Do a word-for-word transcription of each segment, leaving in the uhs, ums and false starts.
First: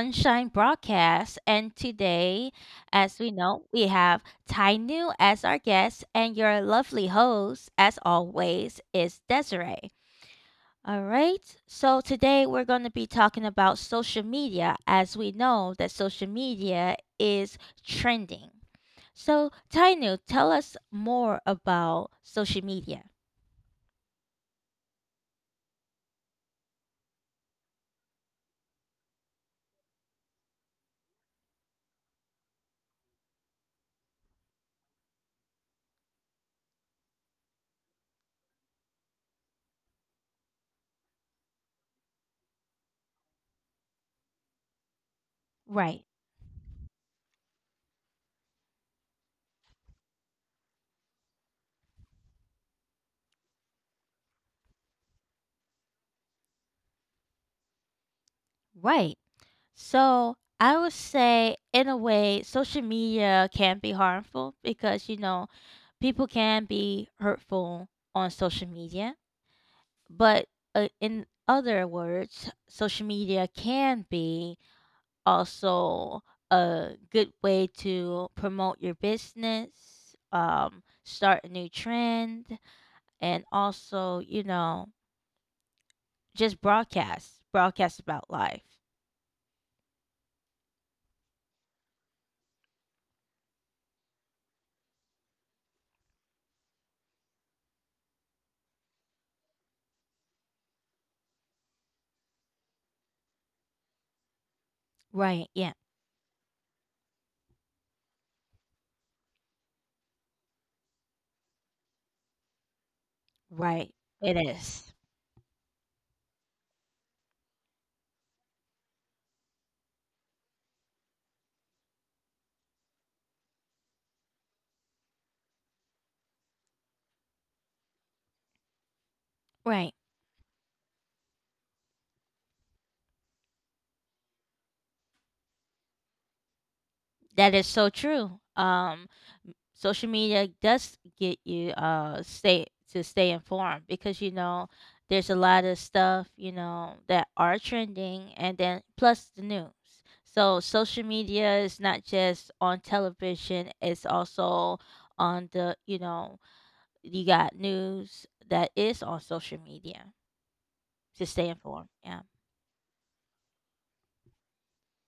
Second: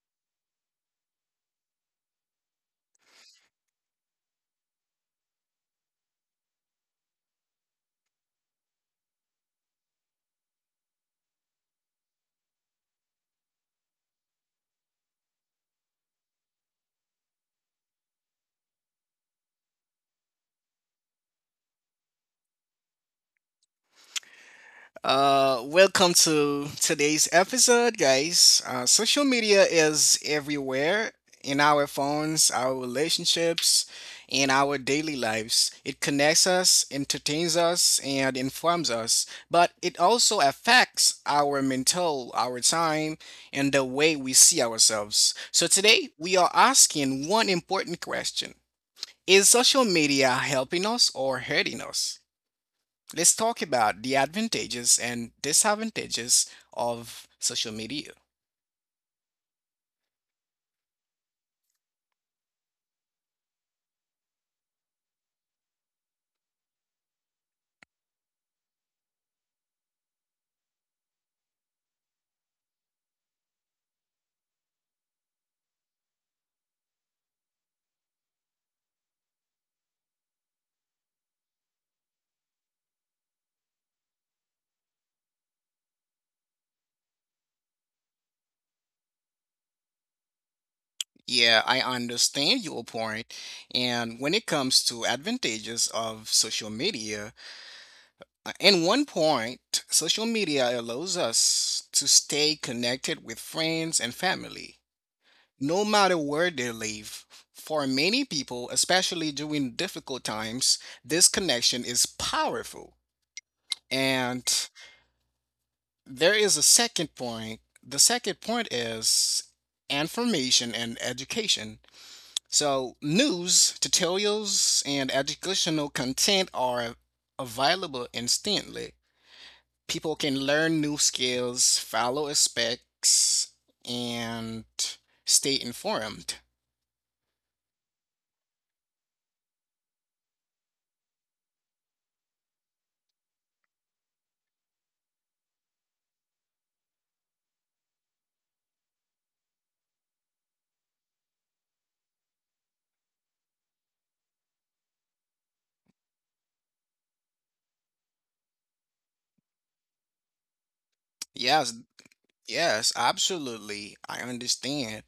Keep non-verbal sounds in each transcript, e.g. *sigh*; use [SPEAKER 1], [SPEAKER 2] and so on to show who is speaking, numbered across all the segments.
[SPEAKER 1] Sunshine Broadcast. And today, as we know, we have Tai Nu as our guest, and your lovely host, as always, is Desiree. All right. So today we're going to be talking about social media, as we know that social media is trending. So, Tai Nu, tell us more about social media.
[SPEAKER 2] Uh, welcome to today's episode, guys. Uh, social media is everywhere in our phones, our relationships, in our daily lives. It connects us, entertains us, and informs us, but it also affects our mental, our time, and the way we see ourselves. So today,
[SPEAKER 1] Right.
[SPEAKER 2] we are asking one important question. Is social media helping us or hurting us? Let's talk about the advantages and disadvantages of social media.
[SPEAKER 1] Right. So I would say, in a way, social media can be harmful because, you know, people can be hurtful on social media. But uh, in other words, social media can be also a good way to promote your business, um, start a new trend, and also, you know, just broadcast, broadcast about life.
[SPEAKER 2] Yeah, I understand your point. And when it comes to advantages of social media, uh, in one point, social media allows us to stay connected with friends and family,
[SPEAKER 1] Right. Yeah.
[SPEAKER 2] no matter where they live. For many people, especially during difficult times, this connection is powerful.
[SPEAKER 1] Right. It
[SPEAKER 2] And
[SPEAKER 1] is.
[SPEAKER 2] there is a second point. The second point is information and education. So, news, tutorials, and educational content are available instantly.
[SPEAKER 1] Right.
[SPEAKER 2] People can learn new skills, follow specs, and stay informed.
[SPEAKER 1] That is so true. Um, social media does get you uh stay to stay informed because, you know, there's a lot of stuff, you know, that are trending, and then plus the news. So social media is not just on television; it's also on the, you know, you got news that is on social media to stay
[SPEAKER 2] Yes,
[SPEAKER 1] informed. Yeah.
[SPEAKER 2] Yes, absolutely. I understand.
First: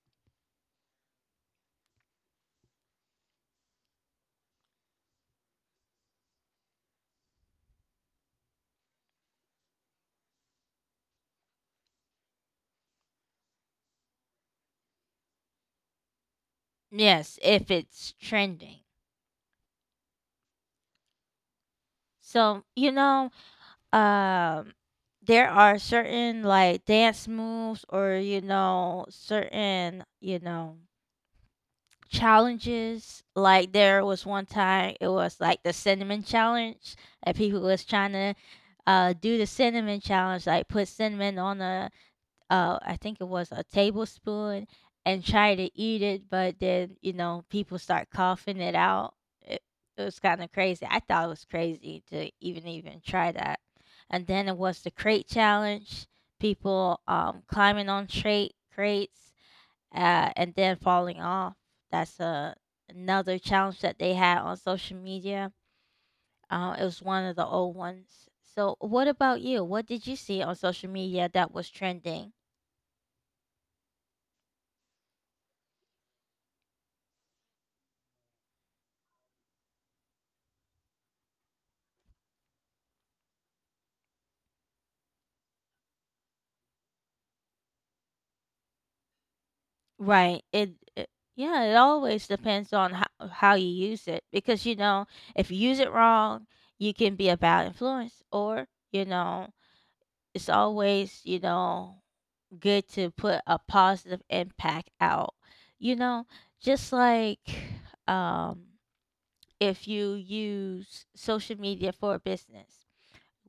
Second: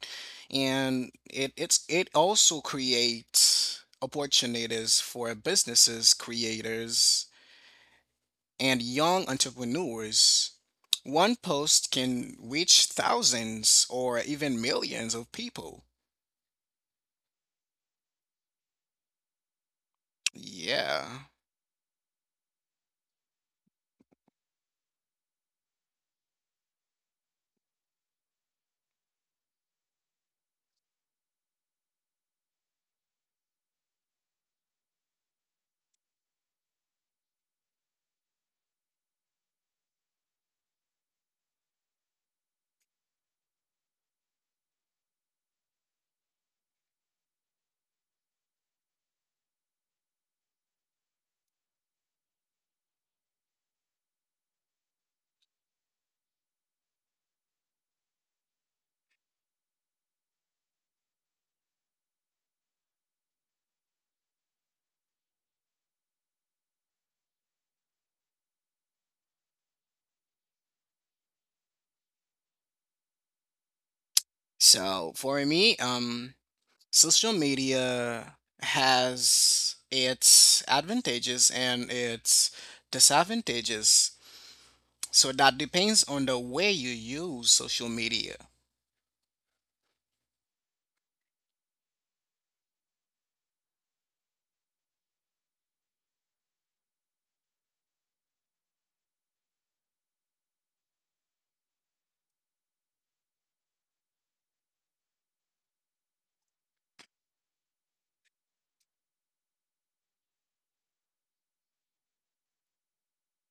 [SPEAKER 2] And it it's it also creates opportunities for businesses, creators, and young entrepreneurs. One post can reach thousands or even millions of people.
[SPEAKER 1] Yes, if it's trending.
[SPEAKER 2] Yeah.
[SPEAKER 1] So, you know, um there are certain like dance moves or, you know, certain, you know, challenges. Like there was one time it was like the cinnamon challenge and people was trying to uh do the cinnamon challenge, like put cinnamon on a uh, I think it was a tablespoon and try to eat it, but then, you know, people start coughing it out. It, it was kind of crazy. I thought it was crazy to even even try that. And then it was the crate challenge, people um, climbing on crate crates uh, and then falling off. That's a, Another challenge that they had on social media. Uh, it was one of the old ones. So, what about you? What did you see on social media that was trending?
[SPEAKER 2] So for me, um, social media has its advantages and its disadvantages. So that depends on the way you use social media.
[SPEAKER 1] Right. It, it Yeah, it always depends on how how you use it because, you know, if you use it wrong, you can be a bad influence, or, you know, it's always, you know, good to put a positive impact out. You know, just like um if you use social media for a business,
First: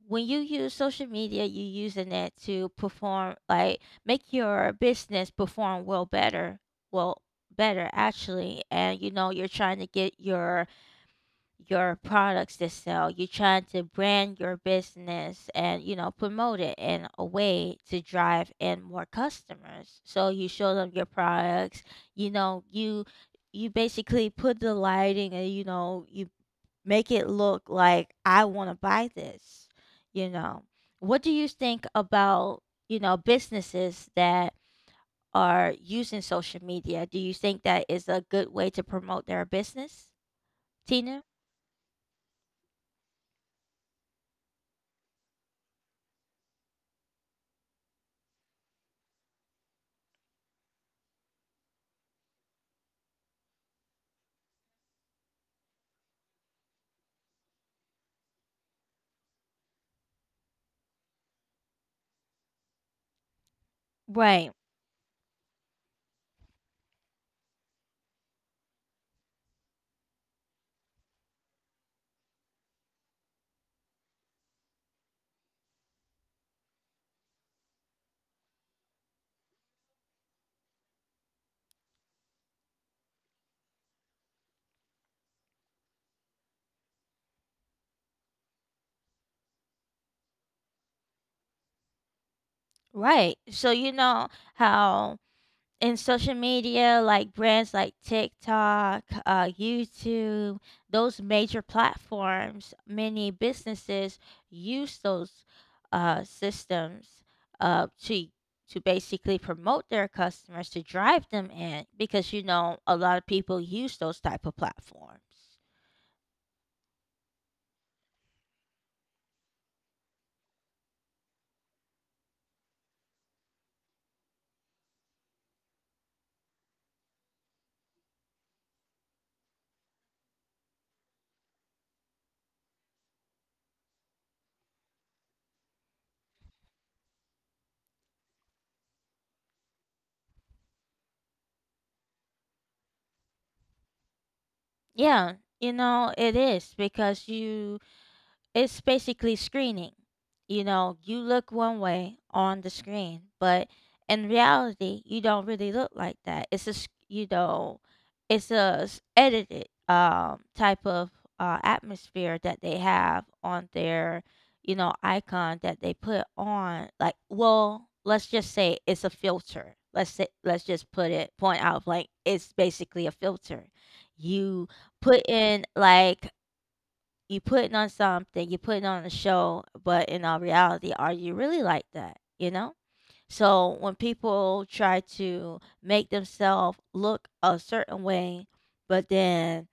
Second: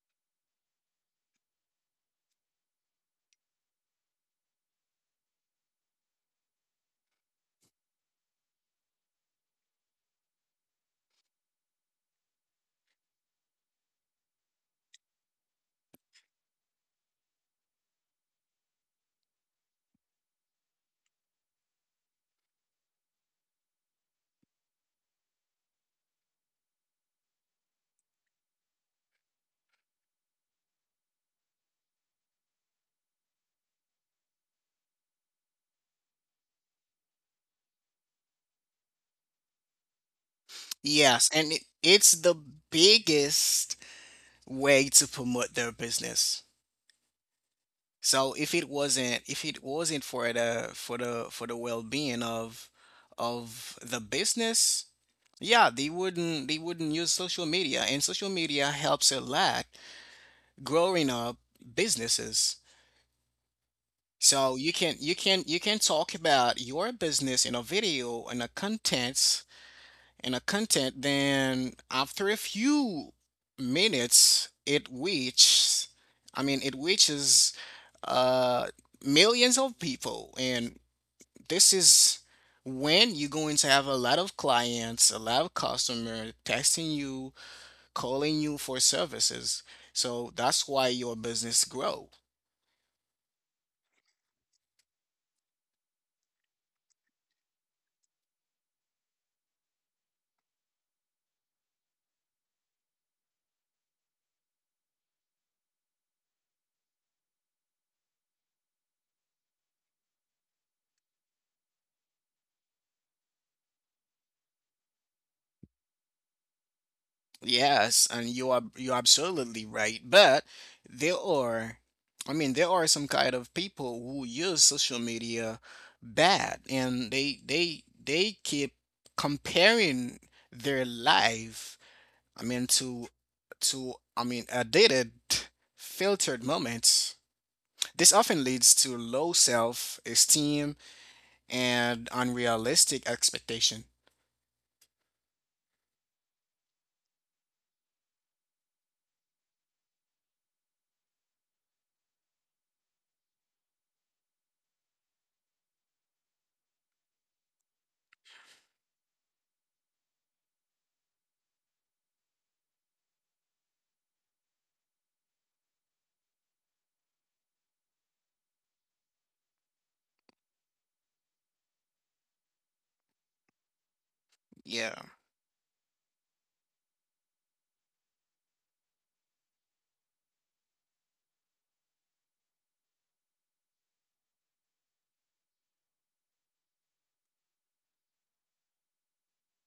[SPEAKER 1] when you use social media, you using that to perform, like make your business perform well better, well better actually. And, you know, you're trying to get your your products to sell. You're trying to brand your business and, you know, promote it in a way to drive in more customers. So you show them your products. You know, you you basically put the lighting, and, you know, you make it look like I wanna buy this, you know? What do you think about, you know, businesses that are using social media? Do you think that is a good way to promote their business, Tina?
[SPEAKER 2] Yes, and it, it's the biggest way to promote their business. So if it wasn't if it wasn't for the for the for the well-being of of the business, yeah, they wouldn't they wouldn't use social media, and social media helps a lot growing up businesses.
[SPEAKER 1] Right,
[SPEAKER 2] So you can you can you can talk about your business in a video and the contents and a content, then after a few minutes, it reaches, I mean, it reaches uh, millions of people. And this is when you're going to have a lot of clients, a lot of customers texting you, calling you for services. So that's why your business grow.
[SPEAKER 1] right. So, you know, how in social media, like brands like TikTok, uh, YouTube, those major platforms, many businesses use those uh, systems uh, to to basically promote their customers to drive them in because, you know, a lot of people use those type of platforms.
[SPEAKER 2] Yes, and you are you're absolutely right. But there are, I mean, there are some kind of people who use social media bad, and they they they keep comparing their life, I mean, to to I mean, a dated filtered moments. This often leads to low self-esteem and unrealistic expectation.
[SPEAKER 1] Yeah, you know it is, because you it's basically screening. You know, you look one way on the screen, but in reality, you don't really look like that. It's a, s- you know, it's a s- edited um, type of uh, atmosphere that they have on their, you know, icon that they put on. Like, well, let's just say it's a filter. Let's say, let's just put it point out like it's basically a filter. You
[SPEAKER 2] Yeah,
[SPEAKER 1] put in like you putting on something, you're putting on a show, but in all reality, are you really like that? You know? So when people try to make themselves look a certain way, but then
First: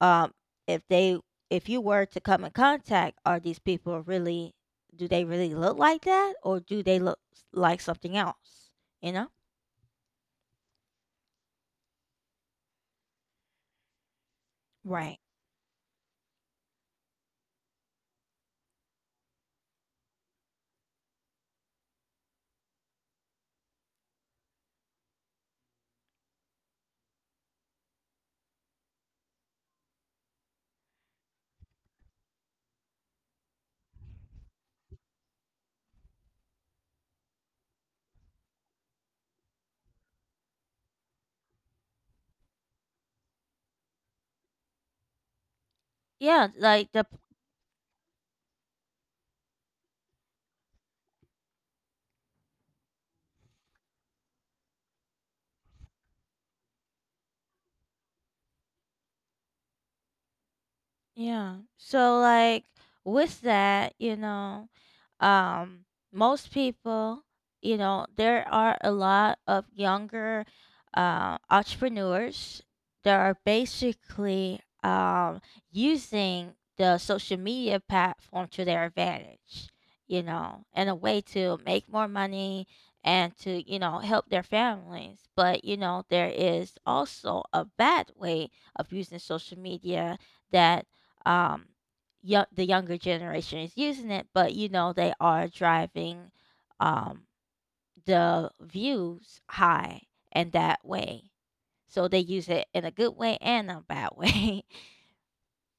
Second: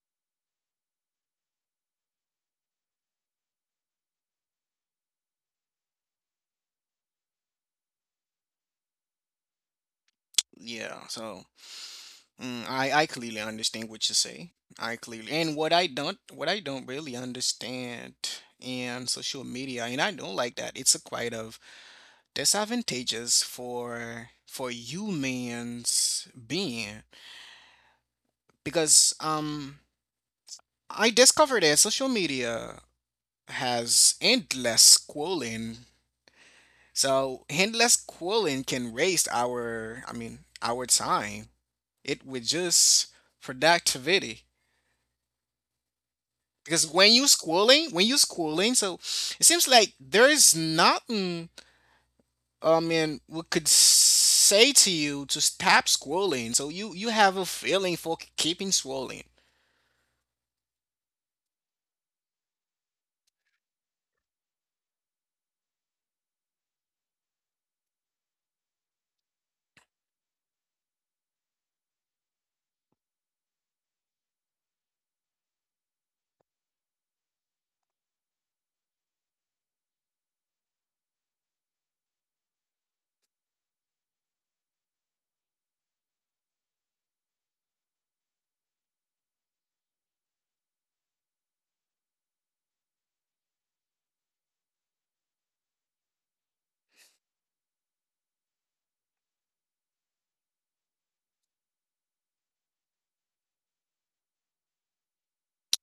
[SPEAKER 1] um if they, if you were to come in contact, are these people really, do they really look like that, or do they look s- like something else? You know?
[SPEAKER 2] yeah. So mm, I I clearly understand what you say. I
[SPEAKER 1] Right.
[SPEAKER 2] clearly and what I don't what I don't really understand in social media, and I don't like that. It's a quite of disadvantageous for for humans being because um I discovered that social media has endless schooling. So endless schooling can waste our, I mean, our time. It would just productivity.
[SPEAKER 1] Yeah,
[SPEAKER 2] Because
[SPEAKER 1] like the
[SPEAKER 2] when you schooling, when you schooling, so it seems like there is nothing, I mean, we could say to you to stop schooling. So you you have a feeling for keeping schooling.
[SPEAKER 1] Yeah. So like with that, you know, um most people, you know, there are a lot of younger uh, entrepreneurs that are basically um using the social media platform to their advantage, you know, in a way to make more money and to, you know, help their families. But, you know, there is also a bad way of using social media that um yo- the younger generation is using it. But, you know, they are driving um the views high, and that way, so they use it in a good way and a bad way.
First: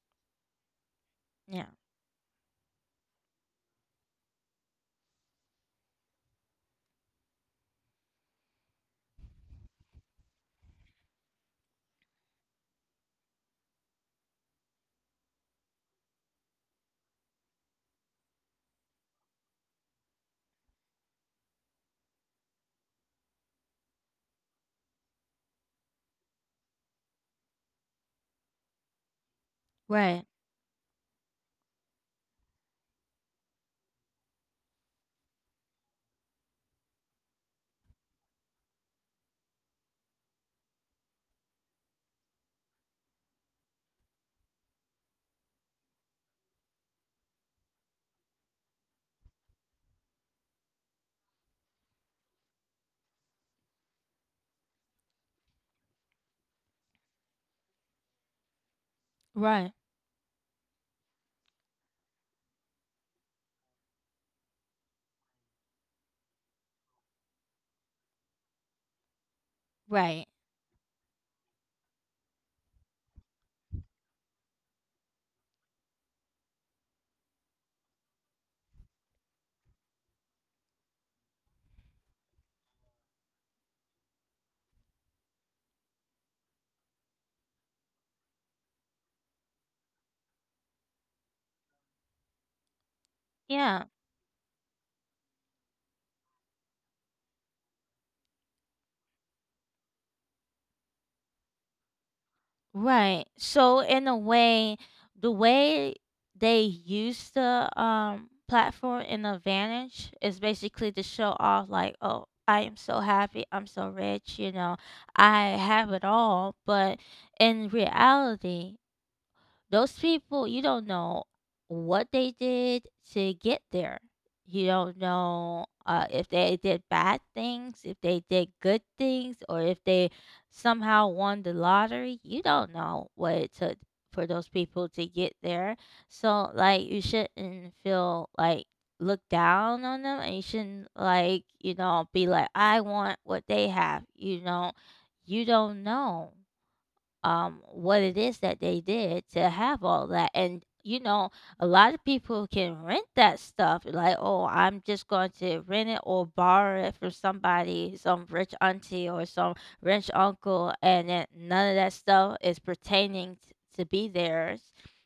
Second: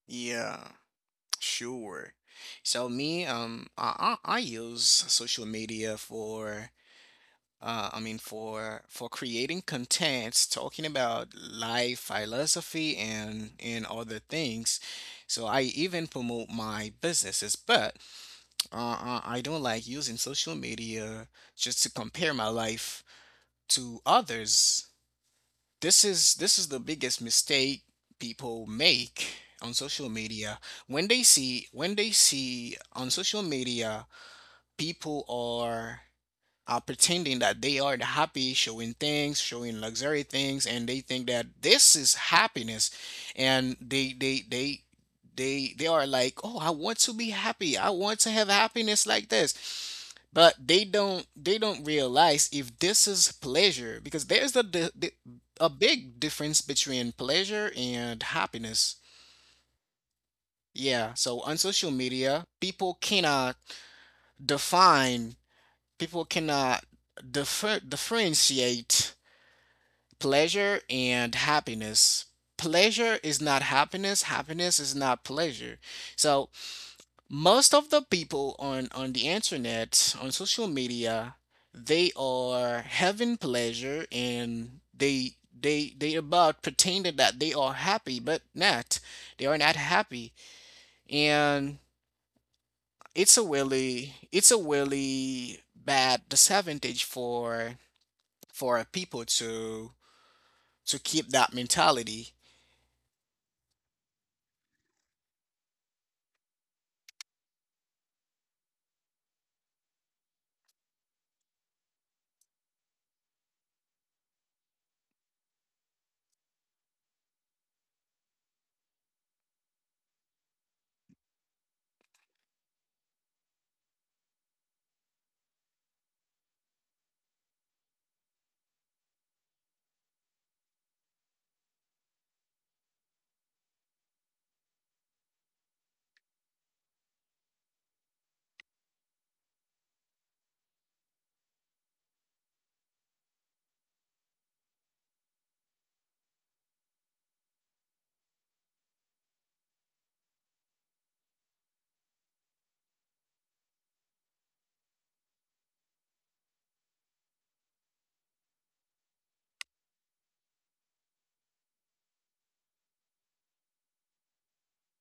[SPEAKER 2] Yeah,
[SPEAKER 1] *laughs* Yeah.
[SPEAKER 2] sure. So me, um, I, I I use social media for uh, I mean, for for creating contents, talking about life philosophy and and other things. So I even promote my businesses, but uh, uh, I don't like using social media just to compare my life to others. This is this is the biggest mistake people make on social
[SPEAKER 1] Right.
[SPEAKER 2] media when they see when they see on social media people are uh, pretending that they are the happy, showing things, showing luxury things, and they think that this is happiness, and they they they they they are like, oh, I want to be happy, I want to have happiness like this, but they don't they don't realize if this is pleasure because there's the, the, the a big difference between pleasure and happiness.
[SPEAKER 1] Right.
[SPEAKER 2] Yeah, so on social media, people cannot define, people cannot differ, differentiate
[SPEAKER 1] Right.
[SPEAKER 2] pleasure and happiness. Pleasure is not happiness, happiness is not pleasure. So, most of the people on on the internet, on social media, they are having pleasure and they they they about pretending that they are happy, but not. They are not happy. And it's a
[SPEAKER 1] Yeah.
[SPEAKER 2] really it's a really bad disadvantage for for people to to keep that mentality.
[SPEAKER 1] Right. So in a way, the way they use the um platform in advantage is basically to show off, like, oh, I am so happy, I'm so rich, you know, I have it all. But in reality, those people, you don't know what they did to get there. You don't know uh, if they did bad things, if they did good things, or if they somehow won the lottery. You don't know what it took for those people to get there. So, like, you shouldn't feel like look down on them, and you shouldn't like, you know, be like I want what they have, you know. You don't know um, what it is that they did to have all that. And, you know, a lot of people can rent that stuff. Like, oh, I'm just going to rent it or borrow it from somebody, some rich auntie or some rich uncle. And then none of that stuff is pertaining t- to be theirs.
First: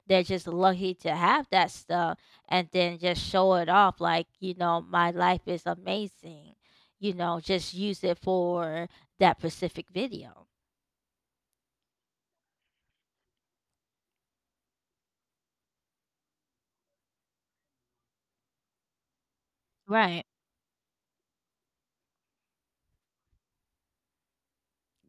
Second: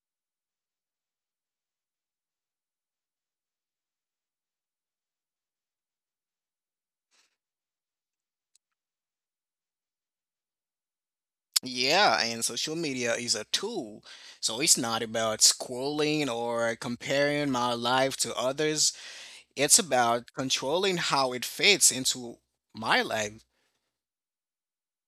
[SPEAKER 1] They're just lucky to have that stuff and then just show it off like, you know, my life is amazing. You know, just use it for that specific video.
[SPEAKER 2] Yeah, and social media is a tool. So it's not about scrolling or comparing my life to others. It's
[SPEAKER 1] Right.
[SPEAKER 2] about controlling how it fits into my life.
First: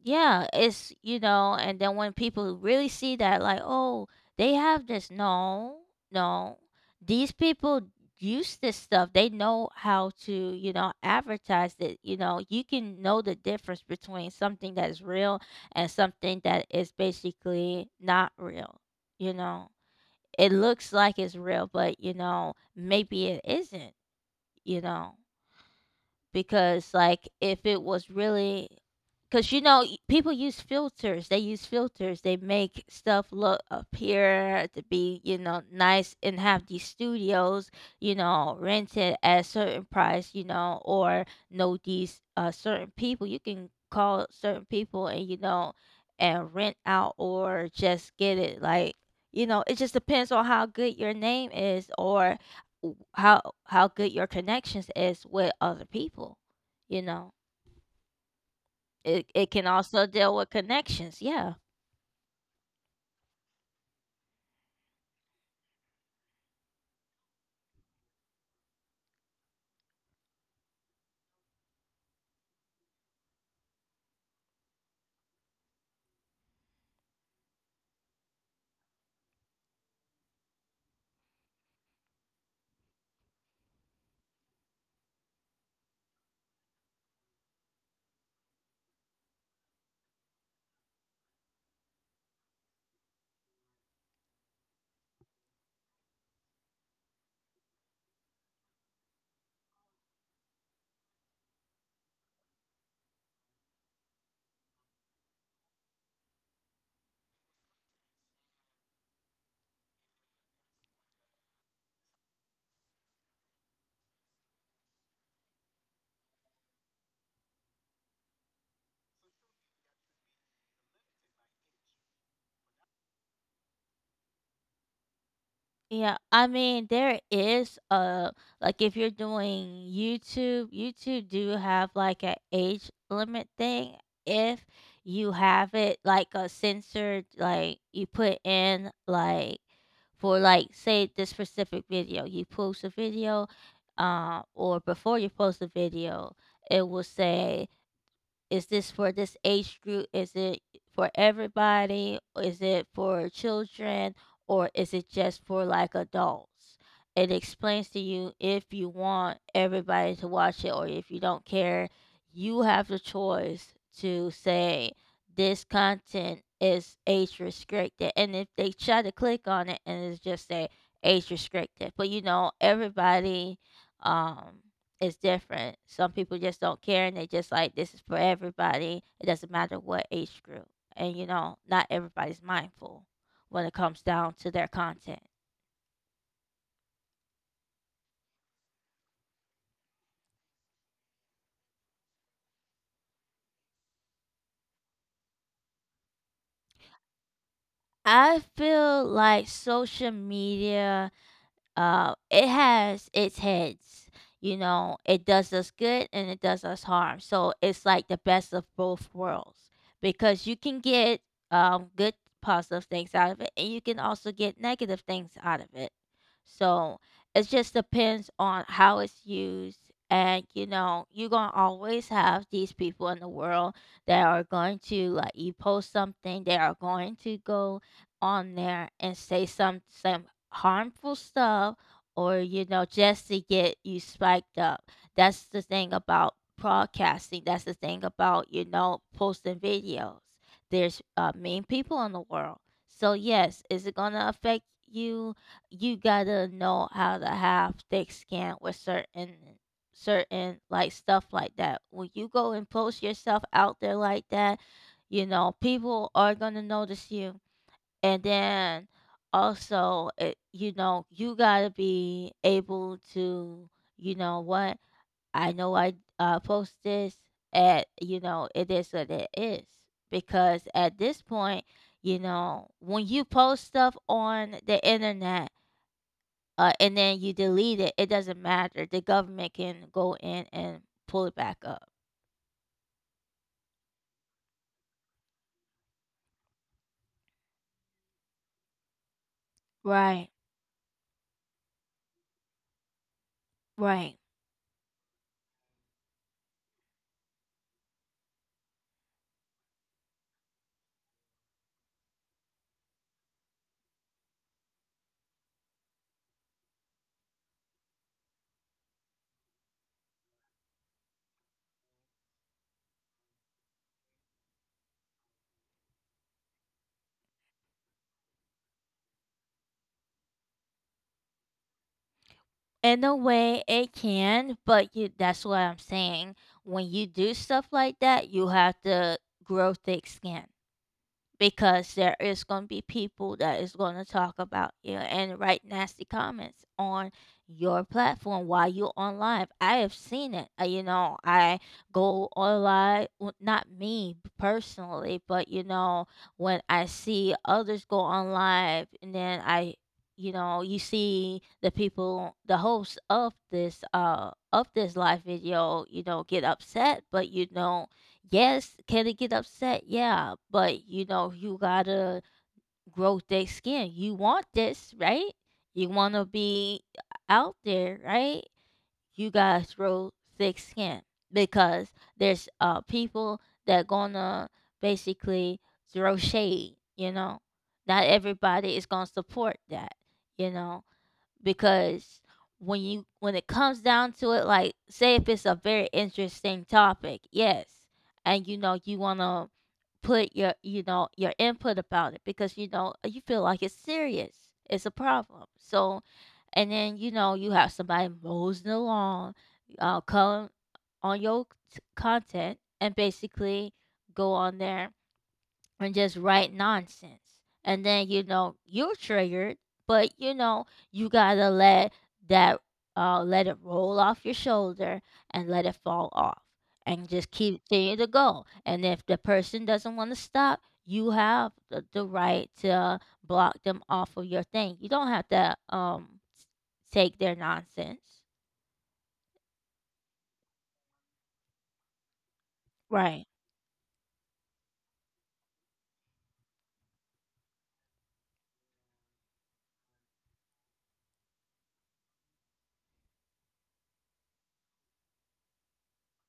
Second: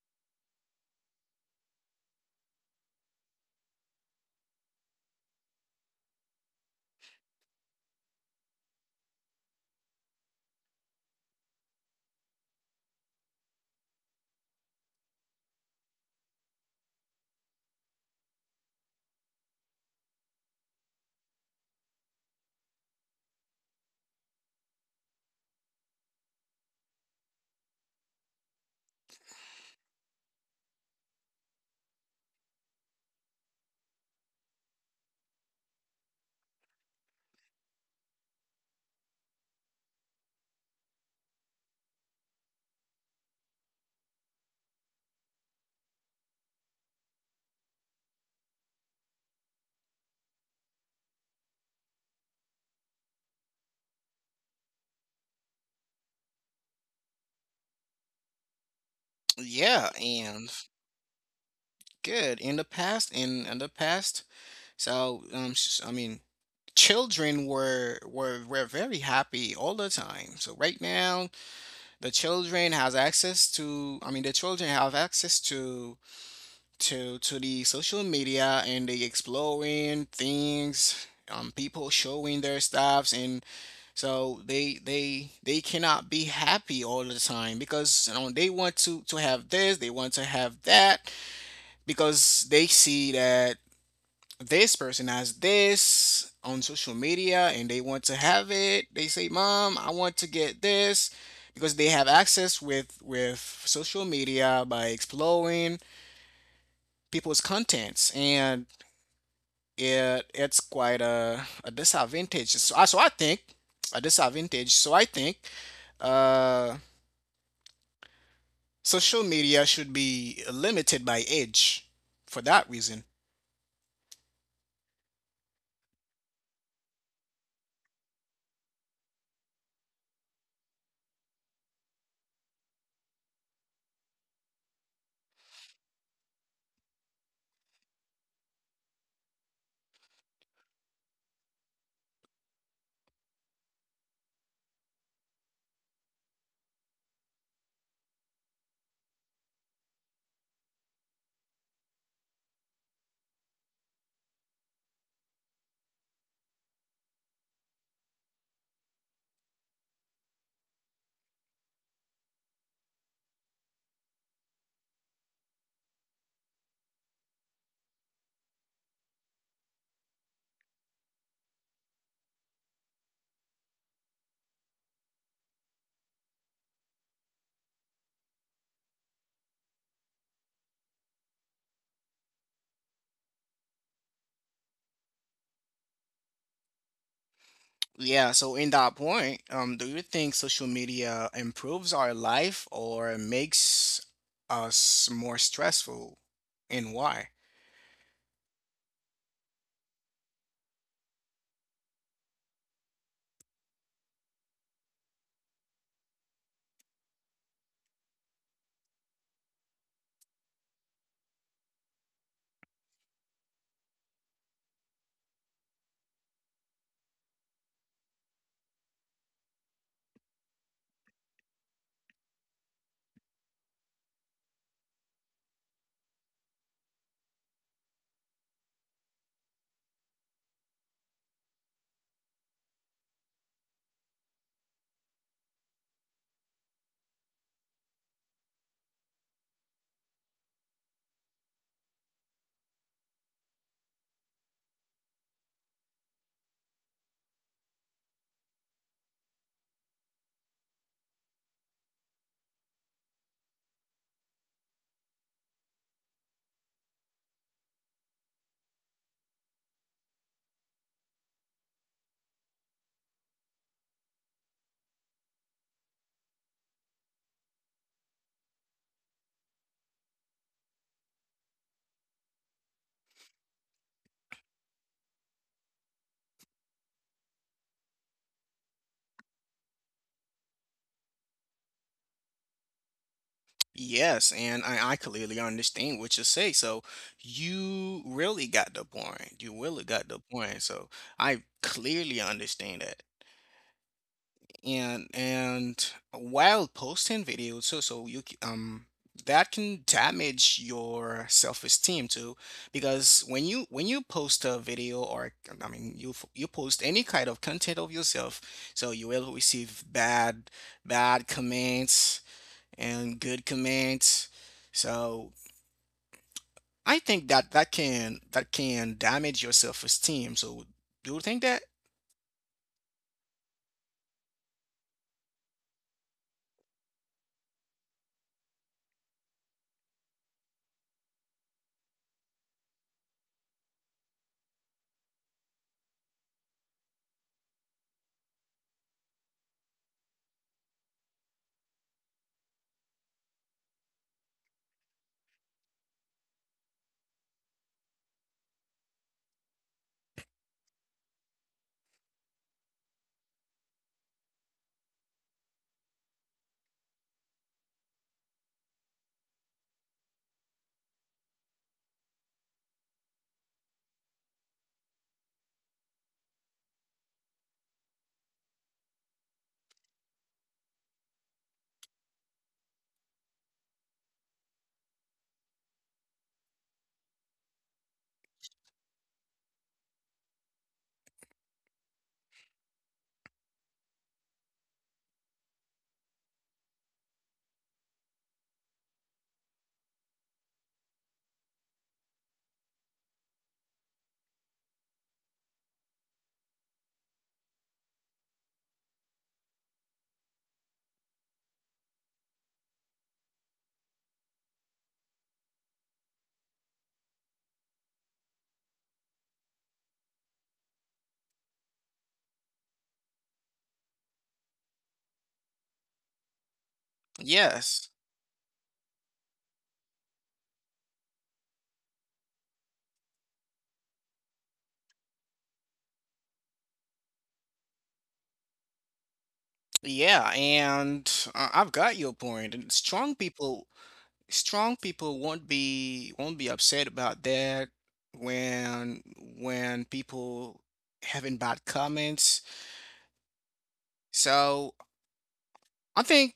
[SPEAKER 1] Yeah, it's, you know, and then when people really see that, like, oh, they have this. No, no, these people use this stuff. They know how to, you know, advertise it. You know, you can know the difference between something that is real and something that is basically not real. You know, it looks like it's real, but, you know, maybe it isn't. You know, because like if it was really, because, you know, y- people use filters, they use filters, they make stuff look appear to be, you know, nice, and have these studios, you know, rented at a certain price, you know, or know these uh, certain people, you can call certain people, and, you know, and rent out or just get it like, you know, it just depends on how good your name is or w- how how good your connections is with other people, you know. it it can
[SPEAKER 2] Yeah,
[SPEAKER 1] also deal
[SPEAKER 2] and
[SPEAKER 1] with connections, yeah.
[SPEAKER 2] good in the past in in the past. So um s- I mean, children were were were very happy all the time. So right now the children has access to I mean, the children have access to to to the social media, and they exploring things, um people showing their stuffs, and so they they they cannot be happy all the time because you know they want to to have this, they want to have that because they see that this person has this on social media, and they want to have it. They say, mom, I want to get this because they have access with with social media by exploring people's contents. And it it's quite a, a disadvantage. So, I- so I think a disadvantage. So I think, uh, social media should be limited by age for that reason.
[SPEAKER 1] Yeah, I mean there is a, like if you're doing youtube YouTube do have like an age limit thing. If you have it like a censored, like you put in like for like say this specific video, you post a video, uh, or before you post the video, it will say, is this for this age group? Is it for everybody? Is it for children? Or is it just for like adults? It explains to you if you want everybody to watch it or if you don't care. You have the choice to say this content is age restricted. And if they try to click on it and it's just say age restricted. But, you know, everybody um is different. Some people just don't care and they just like this is for everybody. It doesn't matter what age group. And, you know, not everybody's mindful when it comes down to their content.
[SPEAKER 2] Yeah, so in that point, um, do you think social media improves our life or makes us more stressful, and why?
[SPEAKER 1] I feel like social media, uh, it has its heads. You know, it does us good and it does us harm. So it's like the best of both worlds, because you can get um, good positive things out of it, and you can also get negative things out of it. So it just depends on how it's used. And, you know, you're gonna always have these people in the world that are going to, like you post something, they are going to go on there and say some some harmful stuff, or, you know, just to get you spiked up. That's the thing about broadcasting, that's the thing about, you know, posting videos. There's uh, mean people in the world. So yes, is it going to affect you? You gotta know how to have thick skin with certain, certain like stuff like that. When you go and post yourself out there like that, you know, people are going to notice you. And then also, it, you know, you got to be able to, you know what? I know I uh, post this at, you know, it is what it is. Because at this point, you know, when you post stuff on the internet, uh, and then you delete it, it doesn't matter. The government can go in and pull it back up.
[SPEAKER 2] Yes, and I, I clearly understand what you say. So you really got the point. You really got the
[SPEAKER 1] Right,
[SPEAKER 2] point. So I clearly understand that.
[SPEAKER 1] right.
[SPEAKER 2] And and while posting videos, so so you c- um that can damage your self-esteem too, because when you when you post a video or I mean, you f- you post any kind of content of yourself, so you will receive bad bad comments and good comments. So I think that that can that can damage your self-esteem. So do you think that?
[SPEAKER 1] In a way, it can, but you that's what I'm saying. When you do stuff like that, you have to grow thick skin because there is going to be people that is going to talk about you and write nasty comments on your platform while you're on live. I have seen it. Uh, You know, I go on live, well, not me personally, but you know, when I see others go on live and then I you know, you see the people, the hosts of this, uh, of this live video, you know, get upset, but you know, yes, can it get upset? Yeah, but you know, you gotta grow thick skin. You want this, right? You wanna be out there, right? You gotta grow thick skin because there's uh people that gonna basically throw shade, you know. Not everybody is gonna support that, you know, because when you when it comes down to it, like, say if it's a very interesting topic, yes, and you know you want to put your, you know, your input about it because you know you feel like it's serious, it's a problem. So and then you know you have somebody moseying along, uh come on your t- content and basically go on there and just write nonsense. And then, you know, you're triggered, but you know, you gotta let that uh let it roll off your shoulder and let it fall off. And just keep
[SPEAKER 2] Yes.
[SPEAKER 1] continue to go. And if the person doesn't want to stop, you have the, the right to block them off of your thing. You don't have to um s- take their nonsense.
[SPEAKER 2] Yeah, and uh, I've got your point. And strong
[SPEAKER 1] Right.
[SPEAKER 2] people, strong people won't be won't be upset about that when when people having bad comments. So I think,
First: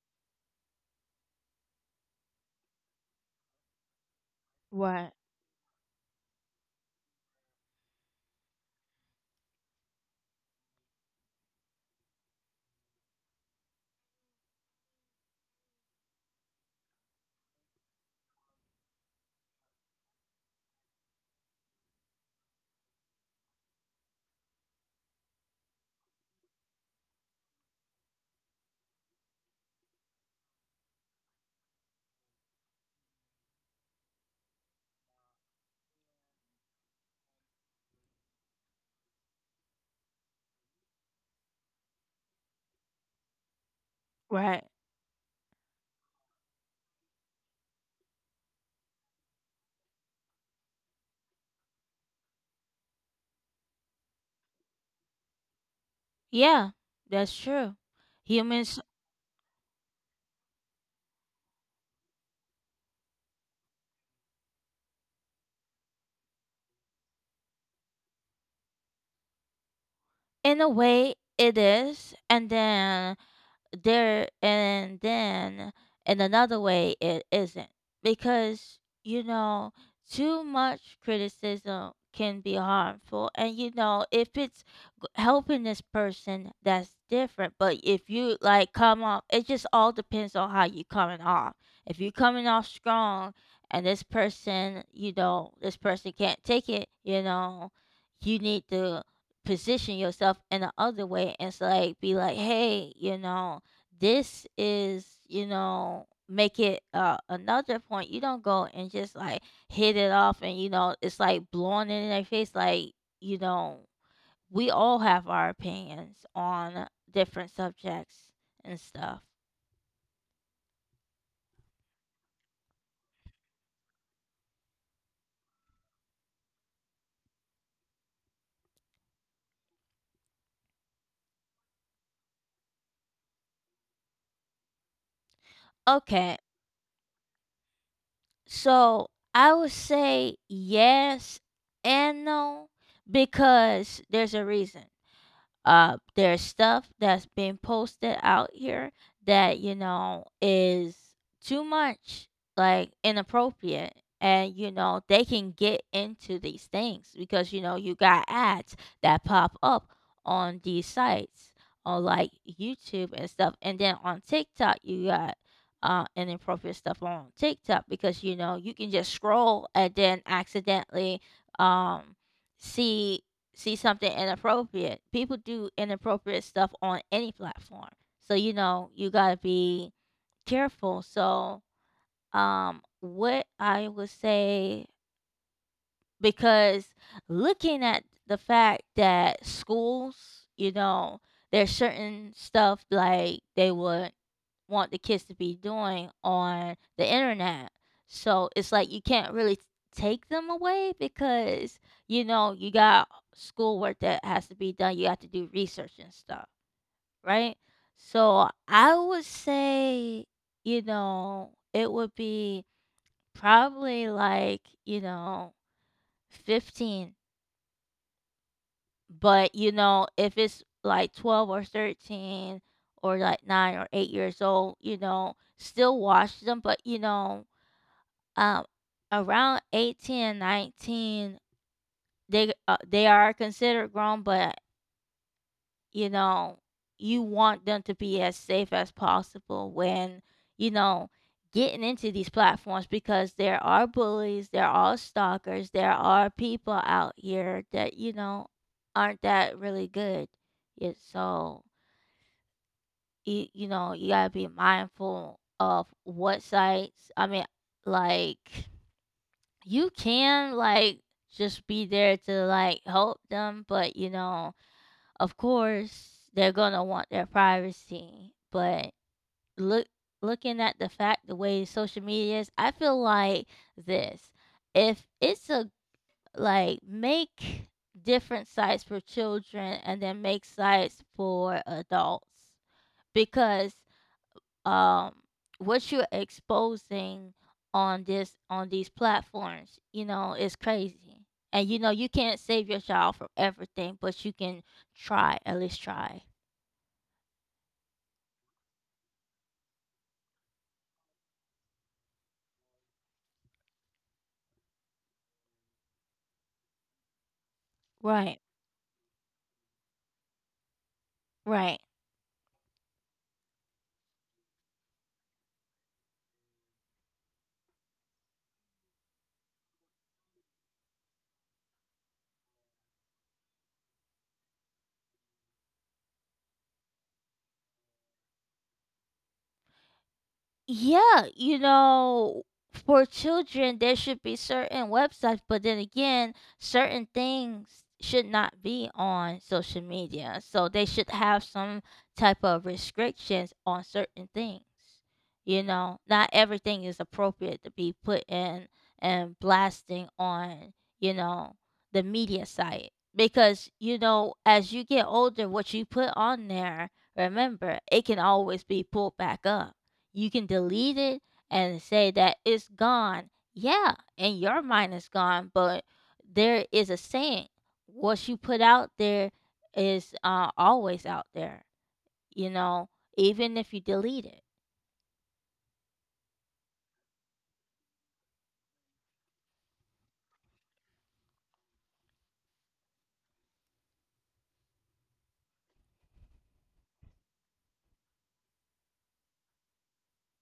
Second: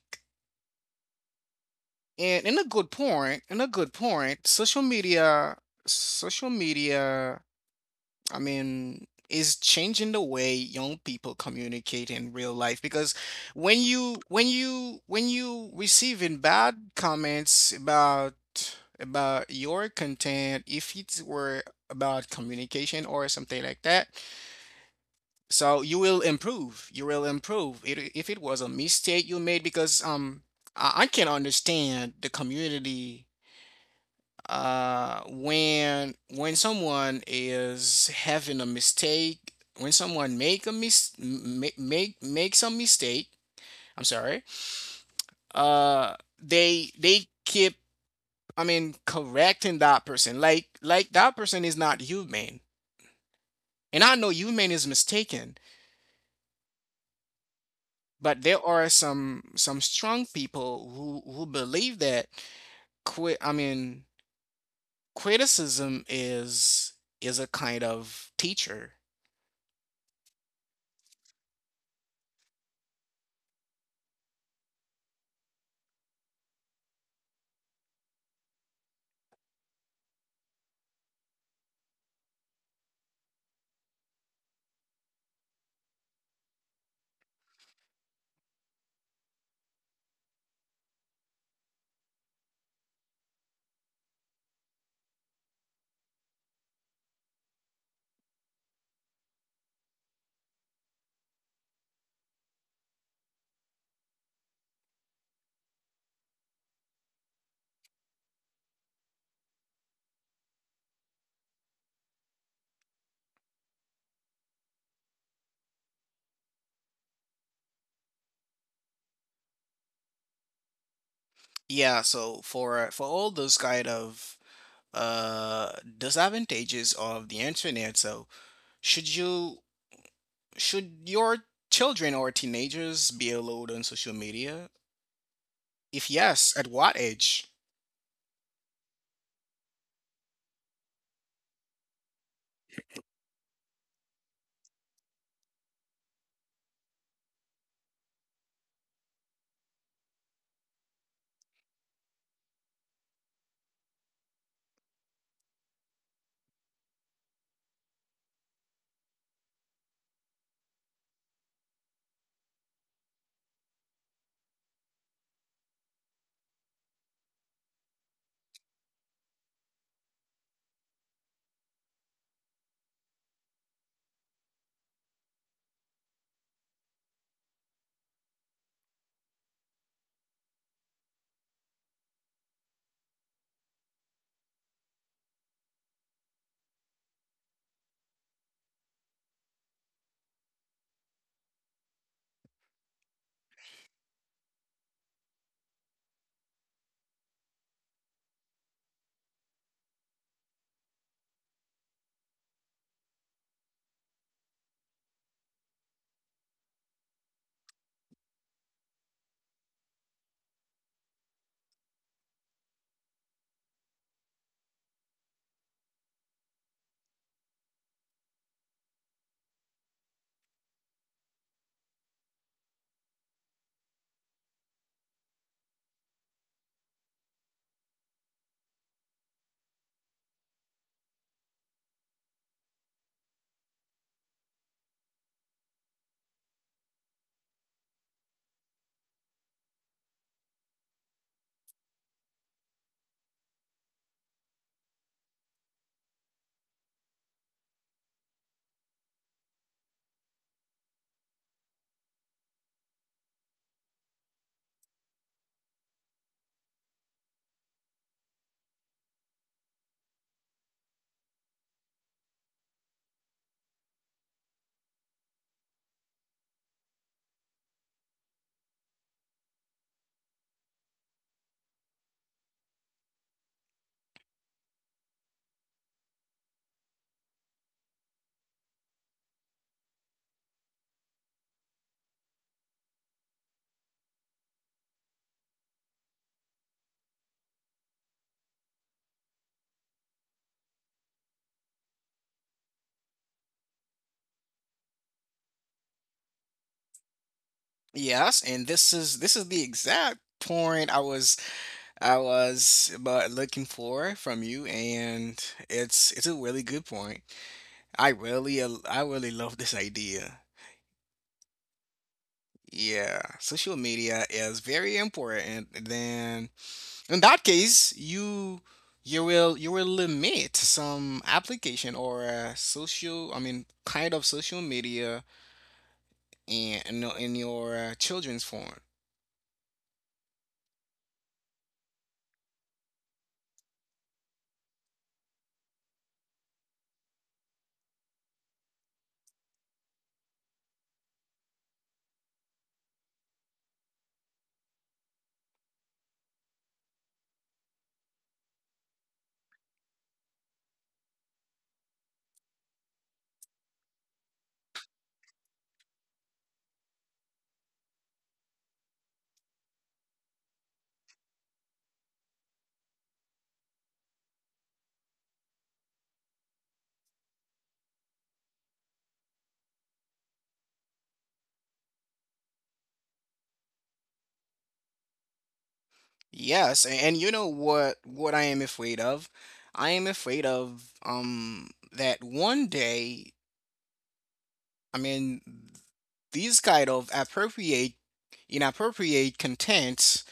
[SPEAKER 2] and in a good point, in a good point, social
[SPEAKER 1] Right.
[SPEAKER 2] media, social media I mean, is changing the way young people communicate in real life because when you when you when you receiving bad comments about about your content, if it were about communication or something like that, so you will improve. You will improve. It, if it was a mistake you made, because um, I, I can understand the community, uh when when someone is having a mistake, when someone make a mis make make make some mistake. I'm sorry.
[SPEAKER 1] Right.
[SPEAKER 2] uh they they keep, I mean, correcting that person like like that person is not human, and I know human is mistaken.
[SPEAKER 1] Yeah, that's true.
[SPEAKER 2] But there
[SPEAKER 1] Humans
[SPEAKER 2] are some some strong people who who believe that qui- I mean, criticism is is a kind of teacher.
[SPEAKER 1] in a way, it is. And then there and then in another way it isn't because you know too much criticism can be harmful, and you know if it's g- helping this person, that's different. But if you like come off, it just all depends on how you coming off. If you coming off strong and this person, you know, this person can't take it, you know, you need to position yourself in the other way and so like be like, hey, you know, this is, you know, make it uh, another point. You don't go and just like hit it off and you know it's like blowing it in their face, like, you know, we all have our opinions on different subjects and stuff.
[SPEAKER 2] Yeah, so for for all those kind of uh disadvantages of the internet, so should you should your children or teenagers be allowed on social media? If
[SPEAKER 1] Okay,
[SPEAKER 2] yes, at what age?
[SPEAKER 1] so I would say yes and no because there's a reason. Uh there's stuff that's been posted out here that you know is too much, like inappropriate, and you know they can get into these things because you know you got ads that pop up on these sites, on like YouTube and stuff, and then on TikTok you got uh, inappropriate stuff on TikTok because you know you can just scroll and then accidentally, um, see see something inappropriate. People do inappropriate stuff on any platform. So, you know, you got to be careful. So, um, what I would say, because looking at the fact that schools, you know, there's certain stuff like they would want the kids to be doing on the internet. So it's like you can't really take them away because, you know, you got schoolwork that has to be done. You have to do research and stuff, right? So I would say, you know, it would be probably like, you know, 15. But, you know, if it's like 12 or 13 or like 9 or 8 years old, you know, still watch them, but, you know, um, around eighteen and nineteen, they uh, they are considered grown. But you know you want them to be as safe as possible when, you know, getting into these platforms, because there are bullies, there are stalkers, there are people out here that, you know, aren't that really good it. So you, you know, you got to be mindful of what sites. I mean, like, you can like just be there to like help them, but you know, of course, they're gonna want their privacy. But look, looking at the fact the way social media is, I feel like this: if it's a like make different sites for children and then make sites for adults because, um what you're exposing on this on these platforms, you know, is crazy. And you know you can't save your child from everything, but you can try, at least try.
[SPEAKER 2] Yes, and this is this is the exact point I was I was but looking for from you, and it's it's a really good point. I
[SPEAKER 1] Right.
[SPEAKER 2] really al- I really love this idea.
[SPEAKER 1] Right.
[SPEAKER 2] Yeah, social media is very important than. In that case, you you will you will limit some application or uh, social, I mean, kind of social media, in in, your- in your uh, children's phone.
[SPEAKER 1] Yeah, you know, for children, there should be certain websites, but then again, certain things should not be on social media. So they should have some type of restrictions on certain things. You know, not everything is appropriate to be put in and blasting on, you know, the media site. Because, you know, as you get older, what you put on there, remember, it can always be pulled back up. You can delete it and say that it's gone. Yeah, in your mind it's gone, but there is a saying: what you put out there is uh, always out there, you know, even if you delete it.
[SPEAKER 2] Yes, and, and, you know what what I am afraid of? I am afraid of um that one day, I mean, these kind of appropriate inappropriate content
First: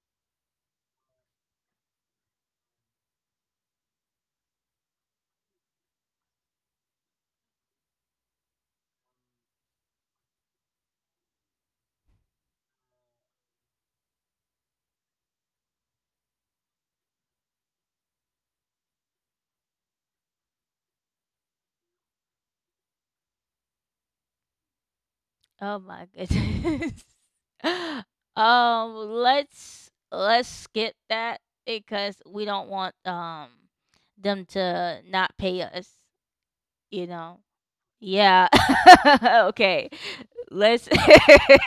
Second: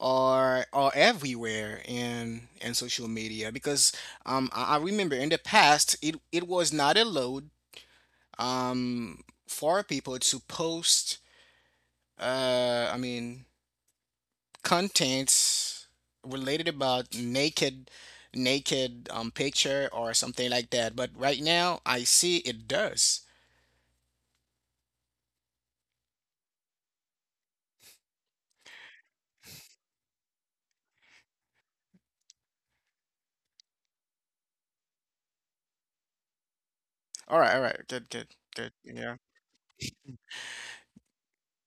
[SPEAKER 2] are are everywhere in in social media because um I, I remember in the past it it was not allowed, um for people to post, uh I mean, contents related about naked naked um picture or something like that, but right now I see it does.
[SPEAKER 1] Oh my goodness. *laughs* um let's let's skip that because we don't want um them to not pay us, you know.
[SPEAKER 2] All right, all right, good, good,
[SPEAKER 1] Yeah.
[SPEAKER 2] good. Yeah,
[SPEAKER 1] *laughs* Okay. Let's *laughs*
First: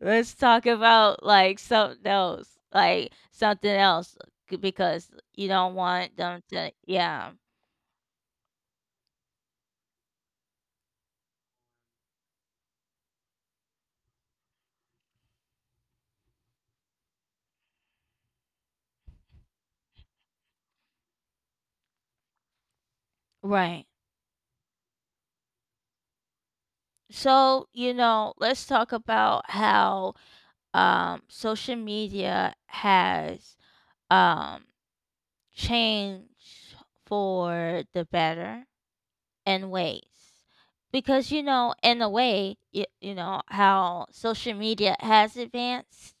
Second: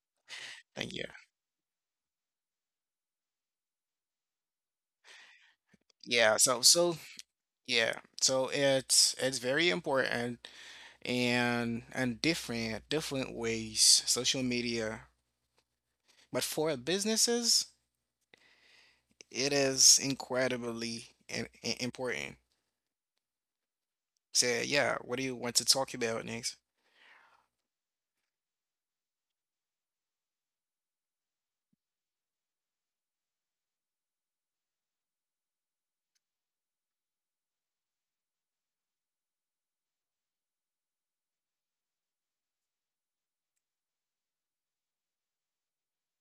[SPEAKER 1] let's talk
[SPEAKER 2] thank you.
[SPEAKER 1] about like something else. Like something else c- because you don't want
[SPEAKER 2] Yeah,
[SPEAKER 1] them
[SPEAKER 2] so
[SPEAKER 1] to,
[SPEAKER 2] so
[SPEAKER 1] yeah.
[SPEAKER 2] yeah, so it's it's very important. And and different different ways social media, but for businesses it is incredibly in, i- important.
[SPEAKER 1] Right.
[SPEAKER 2] So yeah, what do you want to talk about next?
[SPEAKER 1] So, you know, let's talk about how um social media has um changed for the better and ways, because you know in a way you, you know how social media has advanced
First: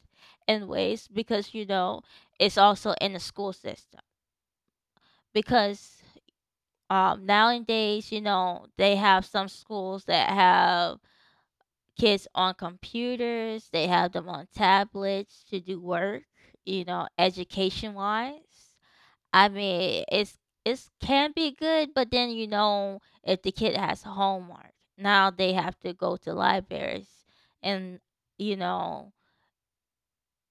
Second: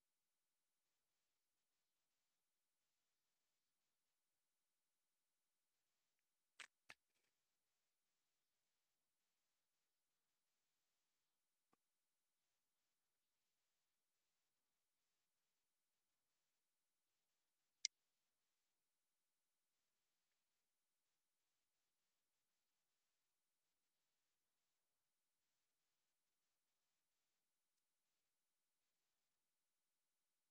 [SPEAKER 1] in ways because you know it's also in the school system because, um, nowadays, you know, they have some schools that have kids on computers, they have them on tablets to do work, you know, education wise. I mean, it's it can be good, but then you know if the kid has homework, now they have to go to libraries, and you know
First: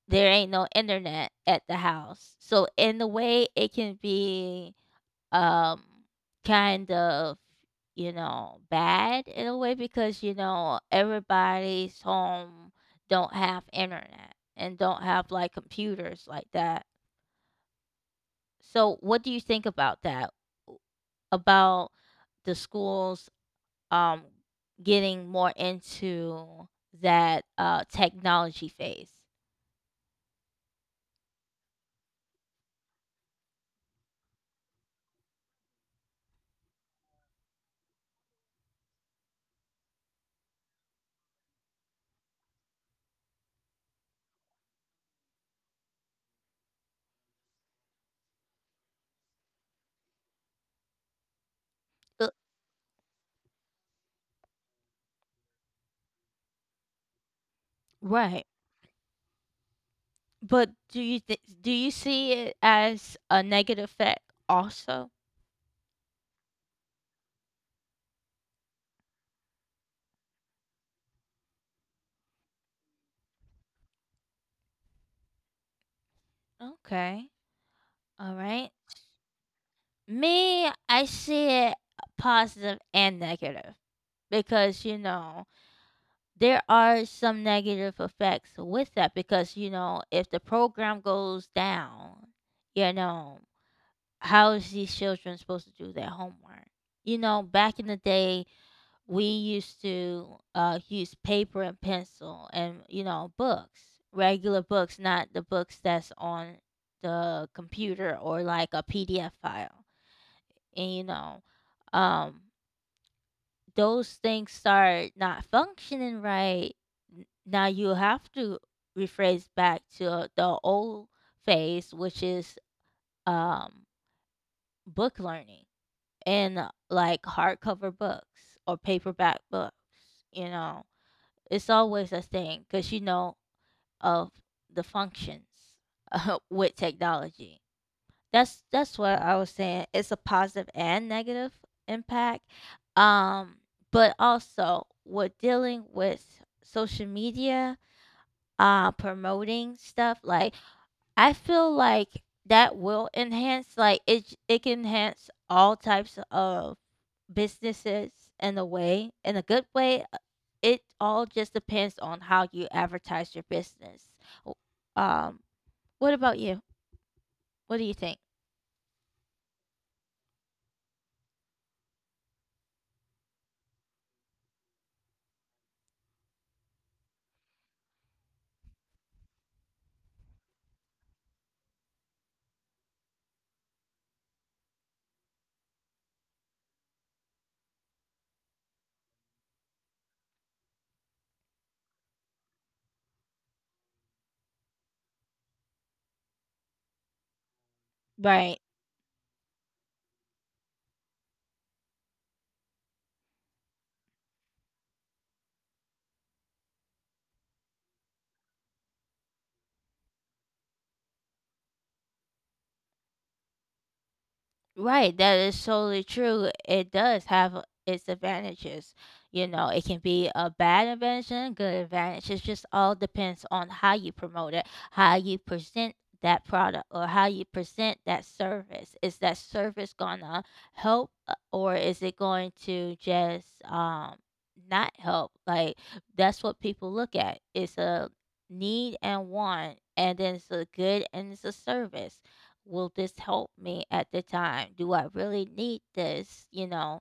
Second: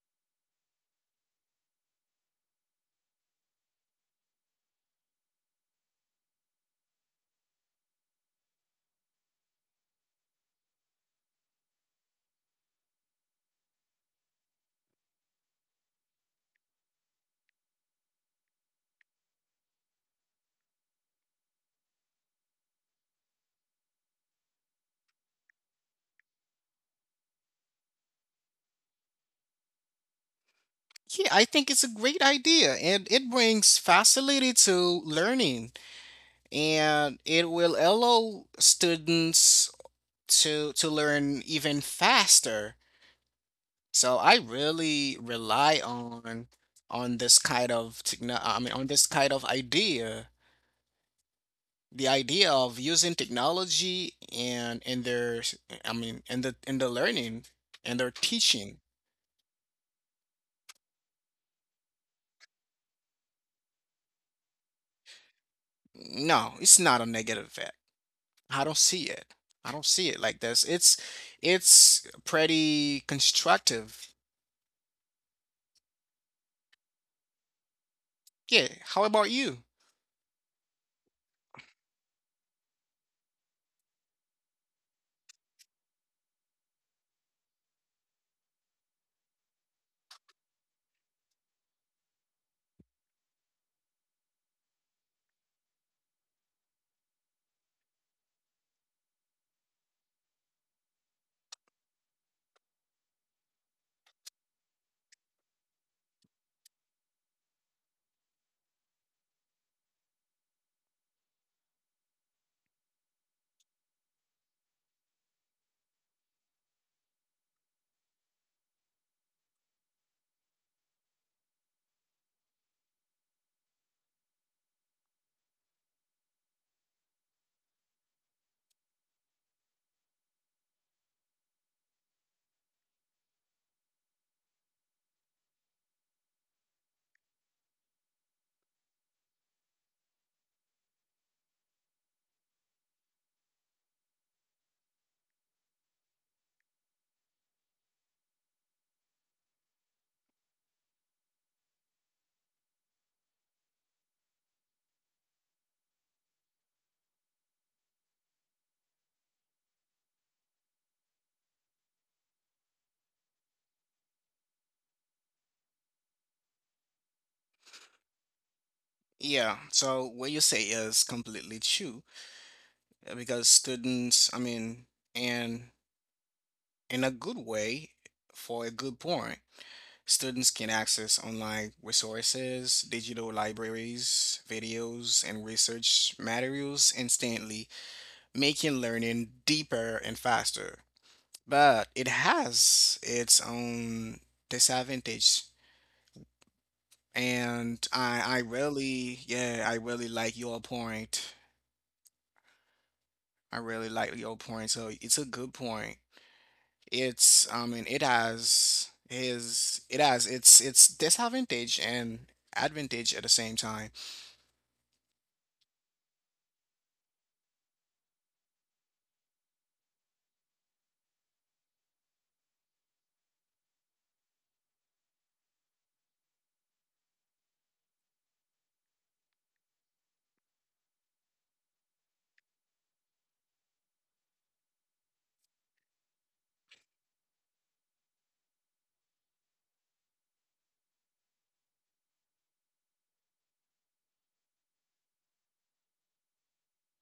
[SPEAKER 1] there ain't no internet at the house. So in a way, it can be um kind of, you know, bad in a way because you know everybody's home don't have internet and don't have like computers like that. So what do you think about that? About the schools um, getting more into that uh, technology phase.
[SPEAKER 2] Yeah, I think it's a great idea, and it brings facility to learning, and it will allow students to to learn even faster. So I really rely on on this kind of techno- I mean, on this kind of idea, the
[SPEAKER 1] But
[SPEAKER 2] idea of using technology and in their s- I mean, in the in the learning and their
[SPEAKER 1] right.
[SPEAKER 2] teaching.
[SPEAKER 1] But do you th- do you see it as a negative effect also?
[SPEAKER 2] No, it's not a negative effect. I don't see it. I don't see it like this. It's it's pretty constructive.
[SPEAKER 1] Okay. All right.
[SPEAKER 2] Yeah, how about you?
[SPEAKER 1] Me, I see it positive and negative because you know there are some negative effects with that because you know if the program goes down, you know how is these children supposed to do their homework? You know, back in the day, we used to uh, use paper and pencil and, you know, books, regular books, not the books that's on the computer or like a P D F file. And, you know, um, those things start not functioning right. n- Now you have to rephrase back to the old phase, which is, um, book learning and uh, like hardcover books or paperback books. You know, it's always a thing because you know of the functions *laughs* with technology. That's that's what I was saying. It's a positive and negative impact, um, but also we're dealing with social media, uh, promoting stuff like I feel like that will enhance, like, it it can enhance all types of businesses in a way, in a good way. Uh, It all just depends on how you advertise your business. W- Um, what about you? What do you think?
[SPEAKER 2] Yeah, so what you say is completely true, uh, because students, I mean, and in a good way, for a good point, students can access online resources, digital libraries, videos, and research materials instantly, making learning deeper and faster. But it has its own disadvantage. And I, I
[SPEAKER 1] Right.
[SPEAKER 2] really, yeah, I really like your point. I really like your point. So it's a good point. It's I mean, it has his it has its its disadvantage and advantage at the same time.
[SPEAKER 1] Right, that is totally true. It does have uh, its advantages. You know, it can be a bad advantage and a good advantage. It just all depends on how you promote it, how you present that product, or how you present that service. Is that service gonna help, uh, or is it going to just um not help? Like that's what people look at. It's a need and want, and then it's a good and it's a service. Will this help me at the time? Do I really need this? You know,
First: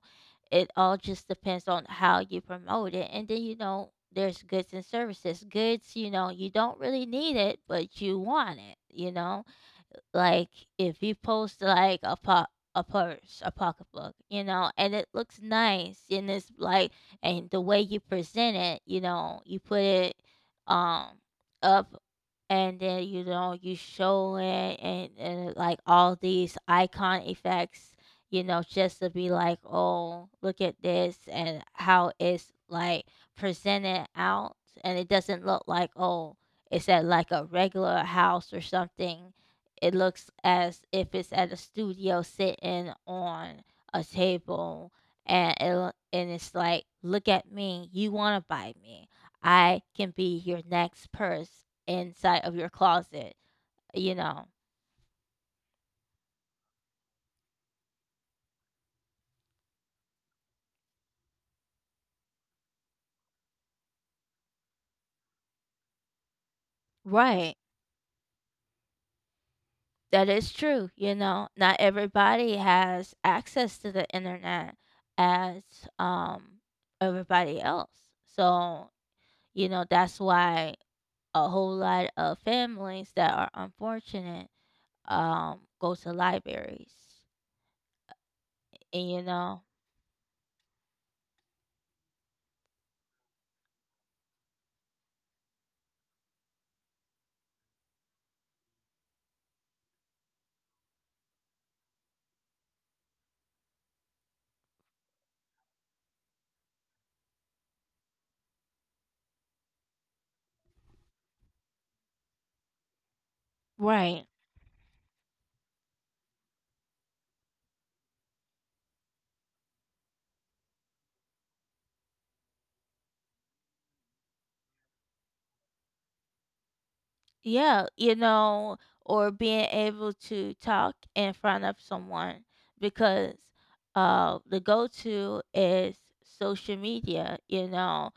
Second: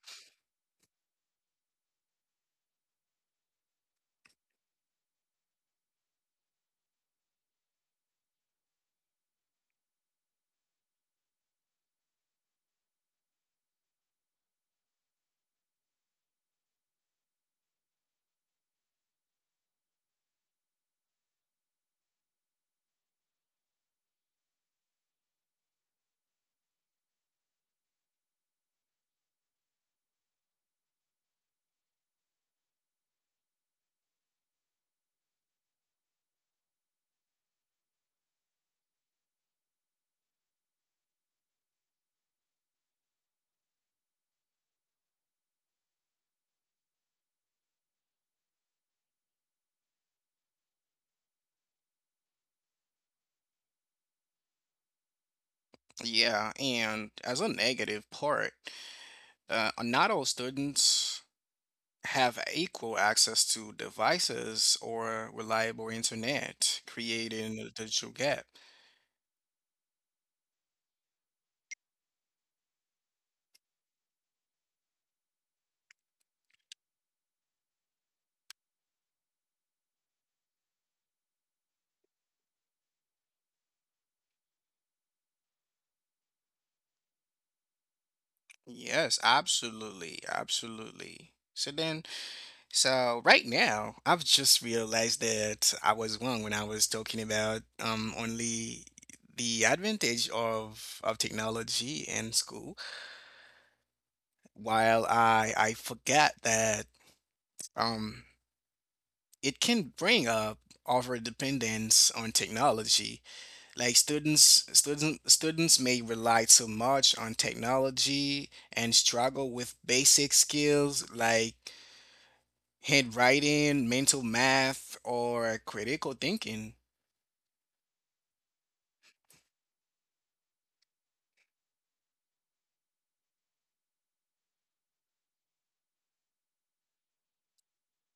[SPEAKER 1] it all just depends on how you promote it. And then, you know, there's goods and services. Goods, you know, you don't really need it, but you want it, you know? Like if you post like a pop a purse, a pocketbook, you know, and it looks nice, and it's like, and the way you present it, you know, you put it, um up, and then you know you show it and, and like all these icon effects, you know, just to be like, oh, look at this, and how it's like presented out, and it doesn't look like, oh, it's at like a regular house or something, it looks as if it's at a studio sitting on a table, and it, lo- and it's like, look at me, you want to buy me, I can be your next person inside of your closet, you know.
[SPEAKER 2] Yeah, and as a negative part, uh, not all students have equal access to devices or reliable internet, creating
[SPEAKER 1] Right.
[SPEAKER 2] a digital gap.
[SPEAKER 1] That is true, you know. Not everybody has access to the internet as um everybody else. So, you know, that's why a whole lot of families that are unfortunate um go to libraries. And
[SPEAKER 2] Yes,
[SPEAKER 1] you know,
[SPEAKER 2] absolutely, absolutely. So then So right now, I've just realized that I was wrong when I was talking about um, only the advantage of of technology in school, while I I forgot that um, it can bring up over dependence on technology. Like
[SPEAKER 1] right.
[SPEAKER 2] students student students may rely too much on technology and struggle with basic skills like handwriting, mental math, or critical thinking.
[SPEAKER 1] Yeah, you know, or being able to talk in front of someone because uh the go to is social media, you know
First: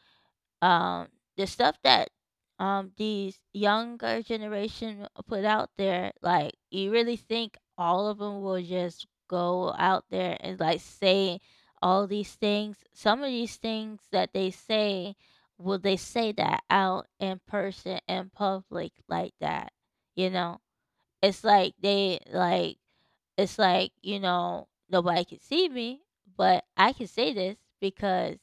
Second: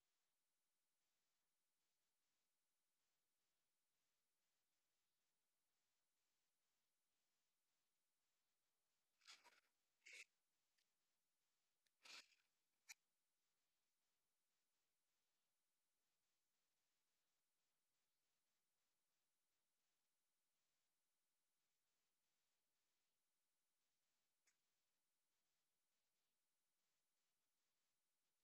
[SPEAKER 1] um the stuff that um these younger generation put out there, like, you really think all of them will just go out there and like say all these things, some of these things that they say, will they say that out in person in public like that? You know, it's like they like, it's like, you know, nobody can see me, but I can say this because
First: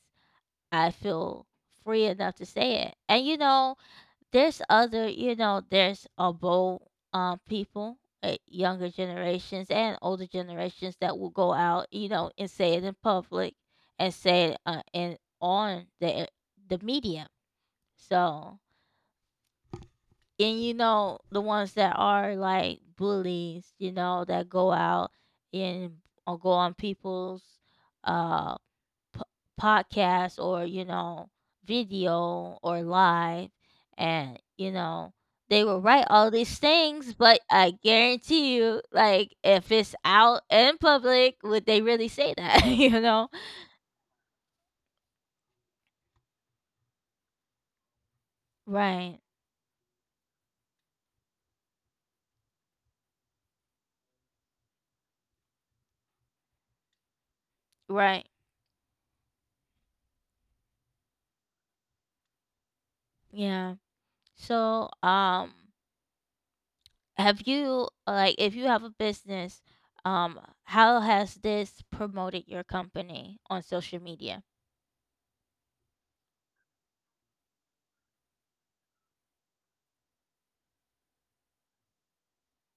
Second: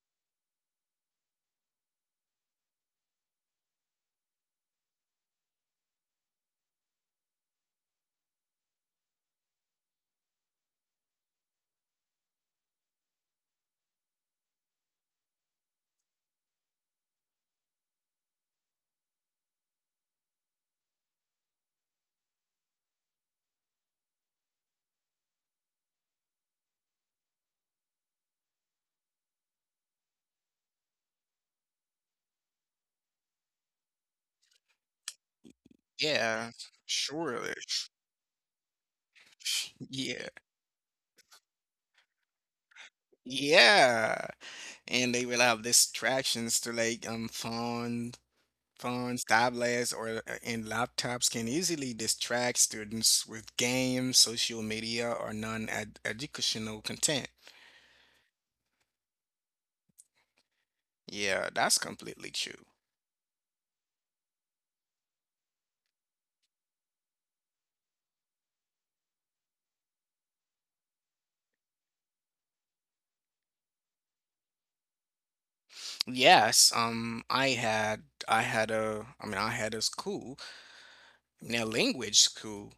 [SPEAKER 1] I feel free enough to say it. And you know, there's other, you know, there's a bold um people, uh, younger generations and older generations that will go out, you know, and say it in public and say it uh, and on the the media. So, and you know, the ones that are like bullies, you know, that go out and or go on people's uh p- podcast or you know video or live and you know they will write all
[SPEAKER 2] Yeah,
[SPEAKER 1] these things, but
[SPEAKER 2] surely.
[SPEAKER 1] I guarantee you, like, if it's
[SPEAKER 2] Yeah,
[SPEAKER 1] out in public, would they really say that? *laughs* You know
[SPEAKER 2] yeah. And they will have distractions to like um phones,
[SPEAKER 1] right.
[SPEAKER 2] phones, tablets, or uh, and laptops can easily distract students with games, social media, or non-educational content.
[SPEAKER 1] Right.
[SPEAKER 2] Yeah, that's completely true.
[SPEAKER 1] Yeah. So um have you, like, if you have a business, um how has this promoted your company on social media?
[SPEAKER 2] Yes, um, I had I had a I mean I had a school, I mean, a language school.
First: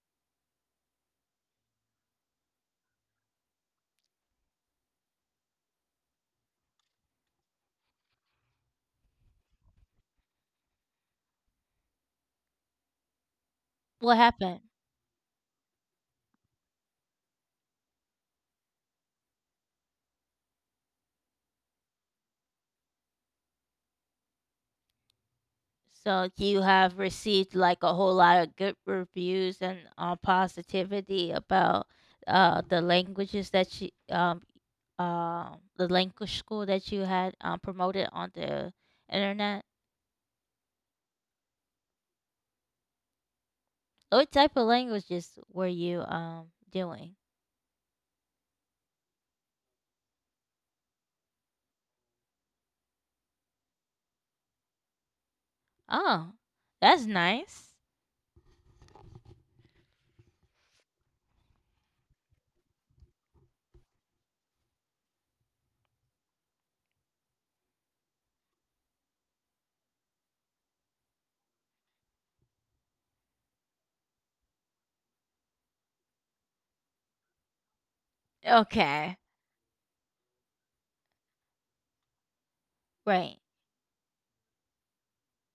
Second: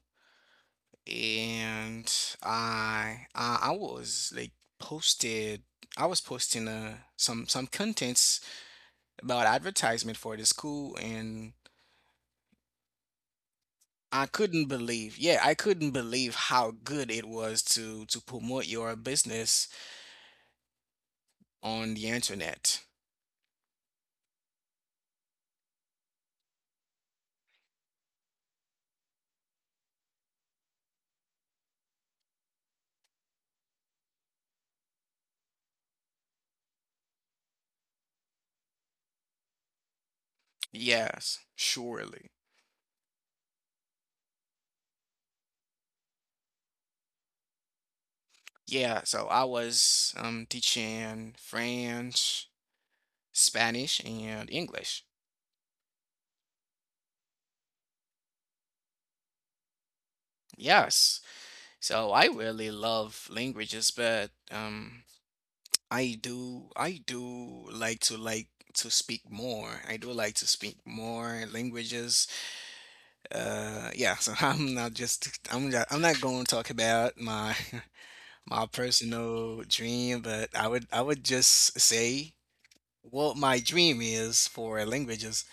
[SPEAKER 2] And I I, I was like posted I was posting uh some some contents about advertisement for the school. And
[SPEAKER 1] What
[SPEAKER 2] I
[SPEAKER 1] happened?
[SPEAKER 2] couldn't believe yeah I couldn't believe how good it was to to promote your business on the internet.
[SPEAKER 1] So you have received like a whole lot of good reviews and, uh, positivity about uh, the languages that you um uh, the language school that you had um, promoted on the internet.
[SPEAKER 2] Yes, surely.
[SPEAKER 1] What type of languages were you um doing?
[SPEAKER 2] Yeah, so I was um teaching French, Spanish, and English.
[SPEAKER 1] Oh, that's nice.
[SPEAKER 2] Yes, so I really love languages, but um I do I do like to like to speak more. I do like to speak more languages. Uh yeah, so *laughs* I'm not just I'm not, I'm not going to talk about my *laughs* my
[SPEAKER 1] Okay,
[SPEAKER 2] personal dream, but I would I would just say
[SPEAKER 1] right.
[SPEAKER 2] what my dream is for languages.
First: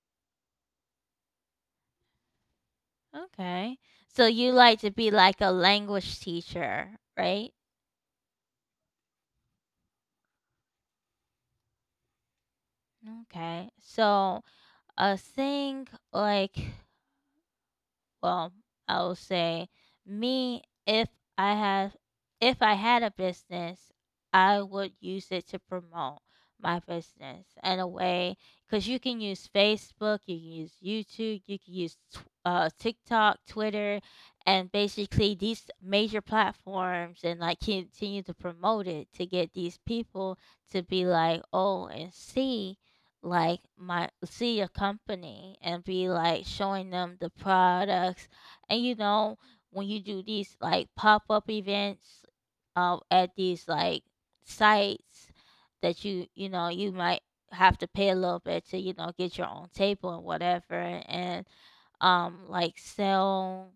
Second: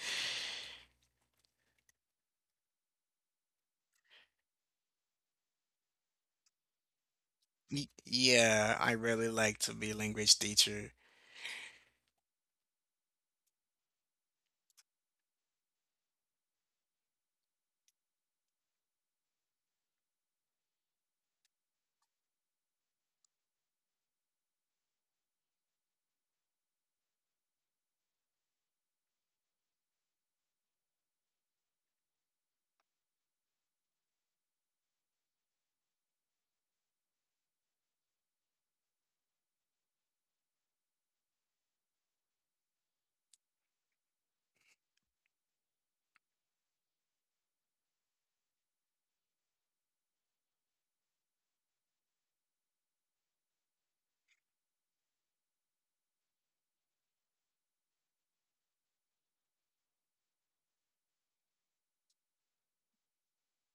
[SPEAKER 1] Okay, so you like to be like a language teacher, right?
[SPEAKER 2] Y- Yeah, I really like to be language teacher.
[SPEAKER 1] Okay, so a thing like, well, I will say me, if I have, if I had a business, I would use it to promote my business in a way, because you can use Facebook, you can use YouTube, you can use tw- uh, TikTok, Twitter, and basically these major platforms, and like continue to promote it to get these people to be like, oh, and see like my, see a company and be like showing them the products. And you know, when you do these like pop-up events, uh, at these like sites that you you know, you might have to pay a little bit to, you know, get your own table and whatever, and um like sell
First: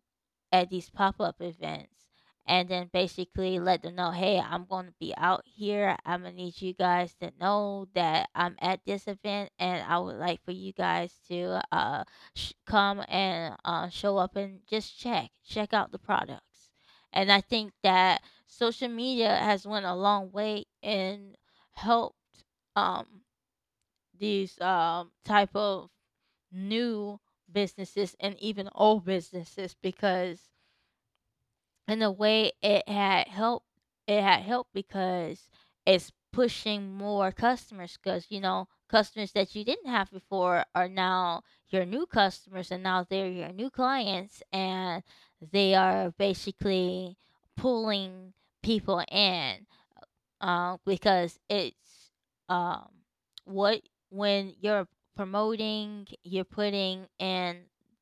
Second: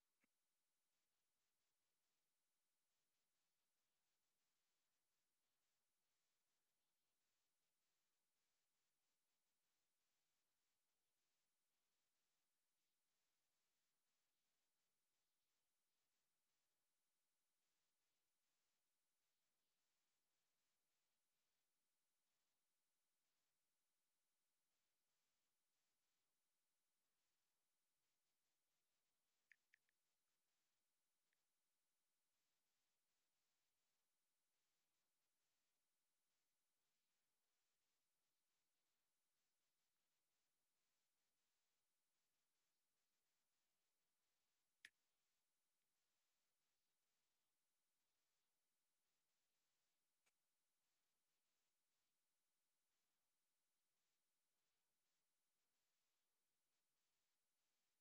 [SPEAKER 1] at these pop-up events, and then basically let them know, hey, I'm going to be out here. I'm going to need you guys to know that I'm at this event, and I would like for you guys to uh, sh- come and uh, show up and just check, check out the products. And I think that social media has went a long way and helped um, these um, type of new businesses and even old businesses, because in a way it had helped, it had helped because it's pushing more customers, because you know, customers that you didn't have before are now your new customers, and now they're your new clients, and they are basically pulling people in, um, because it's, um, what when you're promoting, you're putting in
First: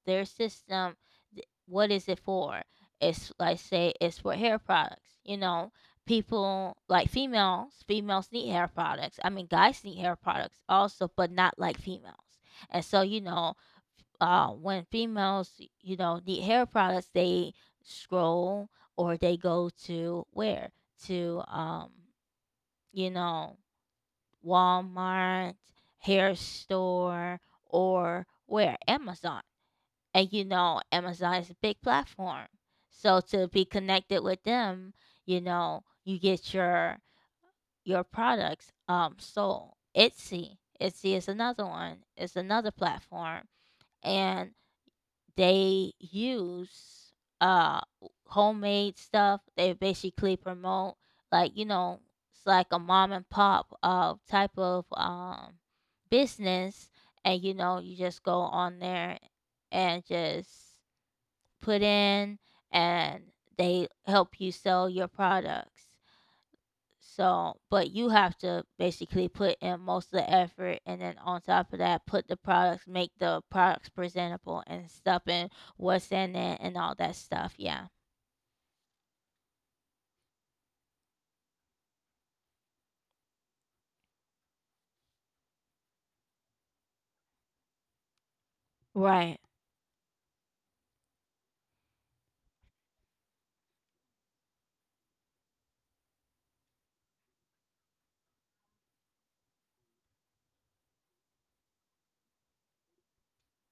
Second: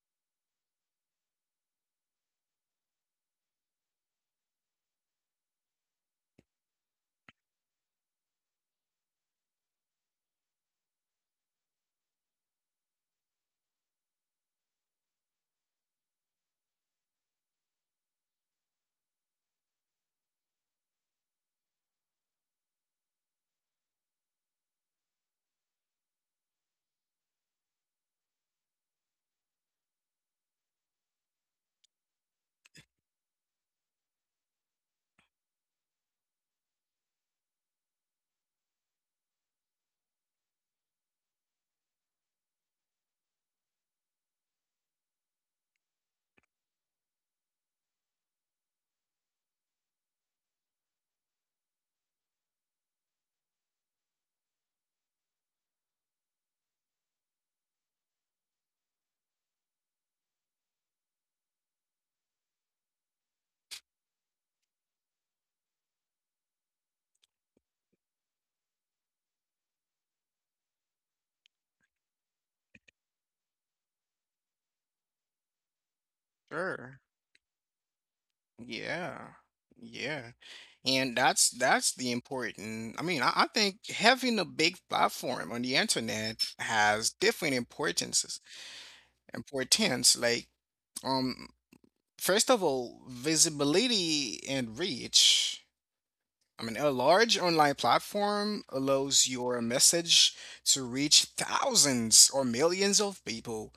[SPEAKER 1] their system. th- What is it for? It's like, say it's for hair products. You know, people like females. Females need hair products. I mean, guys need hair products also, but not like females. And so you know, uh, when females, you know, need hair products, they scroll or they go to where, to um you know, Walmart, hair store, or where? Amazon. And you know, Amazon is a big platform. So to be connected with them, you know, you get your your products um sold. Etsy. Etsy is another one. It's another platform. And they use uh homemade stuff. They basically promote, like, you know, it's like a mom and pop uh type of um business, and you know, you just go on there and just put in, and they help you sell your products. So, but you have to basically put in most of the effort, and then on top of that, put the products, make the products presentable, and stuff in what's in it and all
[SPEAKER 2] Sure.
[SPEAKER 1] that stuff. Yeah.
[SPEAKER 2] Yeah. Yeah. And that's that's the important. I mean, I, I think having a big platform on the internet has different importances,
[SPEAKER 1] Right.
[SPEAKER 2] importance. Like, um, first of all, visibility and reach. I mean, a large online platform allows your message to reach thousands or millions of people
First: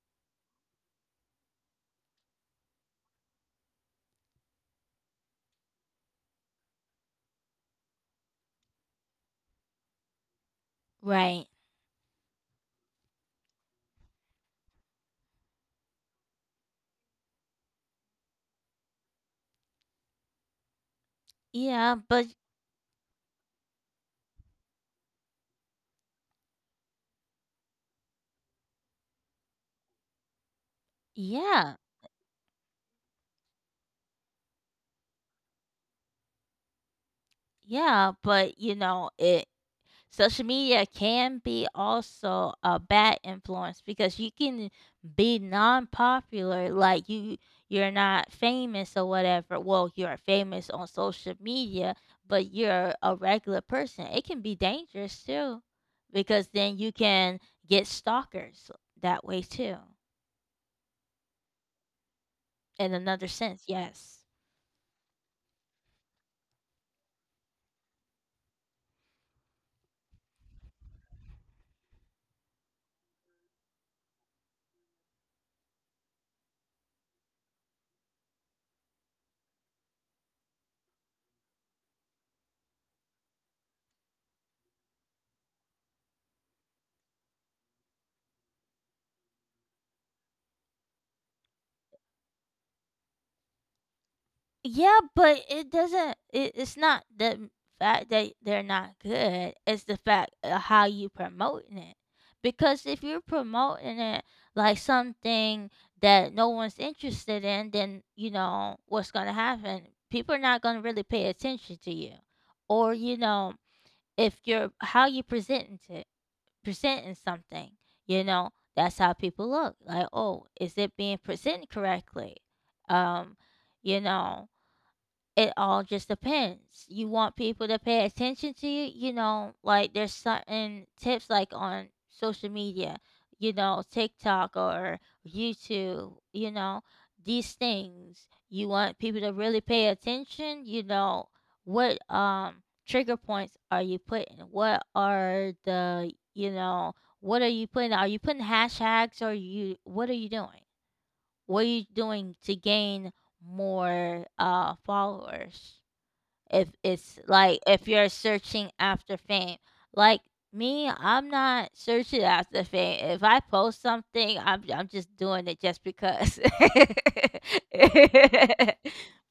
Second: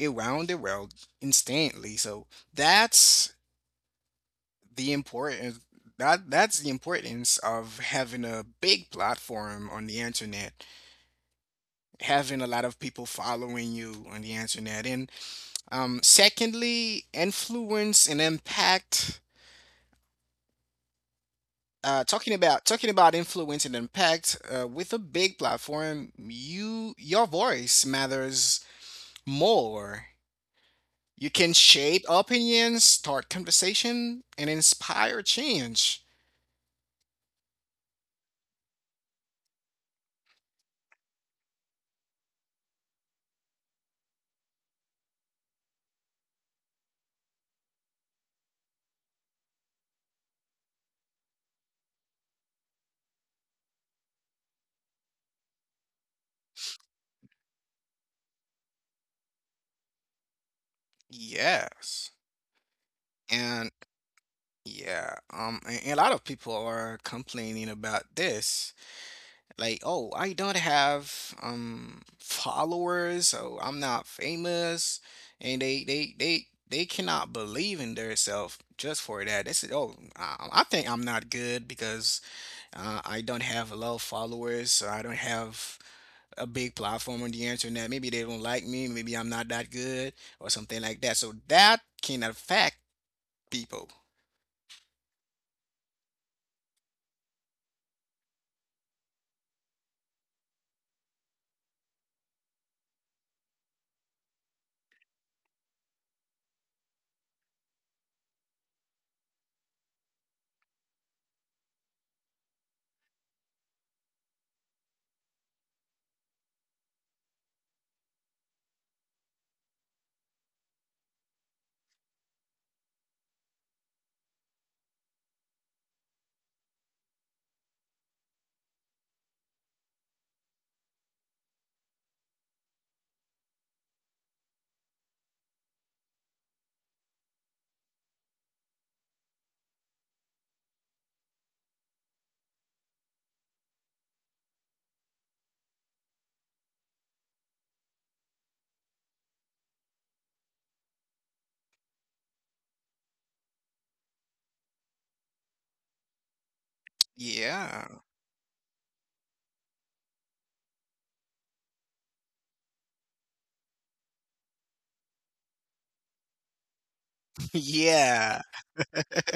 [SPEAKER 2] around the world instantly. So that's the importance that that's the importance of having a big platform on the internet,
[SPEAKER 1] Right.
[SPEAKER 2] having a lot of people following you on the internet. And um secondly, influence and impact.
[SPEAKER 1] Yeah,
[SPEAKER 2] uh,
[SPEAKER 1] but
[SPEAKER 2] talking about talking about influence and impact. uh, with a big platform, you your voice matters more. You can
[SPEAKER 1] yeah,
[SPEAKER 2] shape opinions, start conversation, and inspire change.
[SPEAKER 1] yeah, but you know, it, social media can be also a bad influence because you can be non-popular, like you you're not famous or whatever. Well, you're famous on social media, but you're a regular person. It can be dangerous too, because then you can get stalkers that way too.
[SPEAKER 2] Yes.
[SPEAKER 1] In another sense,
[SPEAKER 2] And
[SPEAKER 1] yes.
[SPEAKER 2] yeah, um, and, and a lot of people are complaining about this. Like, oh, I don't have um followers, so I'm not famous, and they they they they cannot believe in themselves just for that. They said, oh, I, I think I'm not good because uh, I don't have a lot of followers, so I don't have a big platform on the internet. Maybe they don't like me, maybe I'm not that good, or something like that. So that can affect people.
[SPEAKER 1] Yeah, but it doesn't it, it's not the m- fact that they're not good, it's the fact of how you promoting it. Because if you're promoting it like something that no one's interested in, then you know what's gonna happen. People are not gonna really pay attention to you. Or, you know, if you're how you presenting it, presenting something, you know, that's how people look. Like, oh, is it being presented correctly? Um, you know, it all just depends. You want people to pay attention to you, you know, like there's certain tips, like on social media, you know, TikTok or YouTube, you know, these things. You want people to really pay attention, you know, what um trigger points are you putting? What are the, you know, what are you putting? Are you putting hashtags, or you, what are you doing? What are you doing to gain more uh followers, if it's like
[SPEAKER 2] Yeah.
[SPEAKER 1] if you're searching after fame, like me, I'm not searching after fame. If I post something, i'm, I'm just doing it just because
[SPEAKER 2] Yeah.
[SPEAKER 1] *laughs*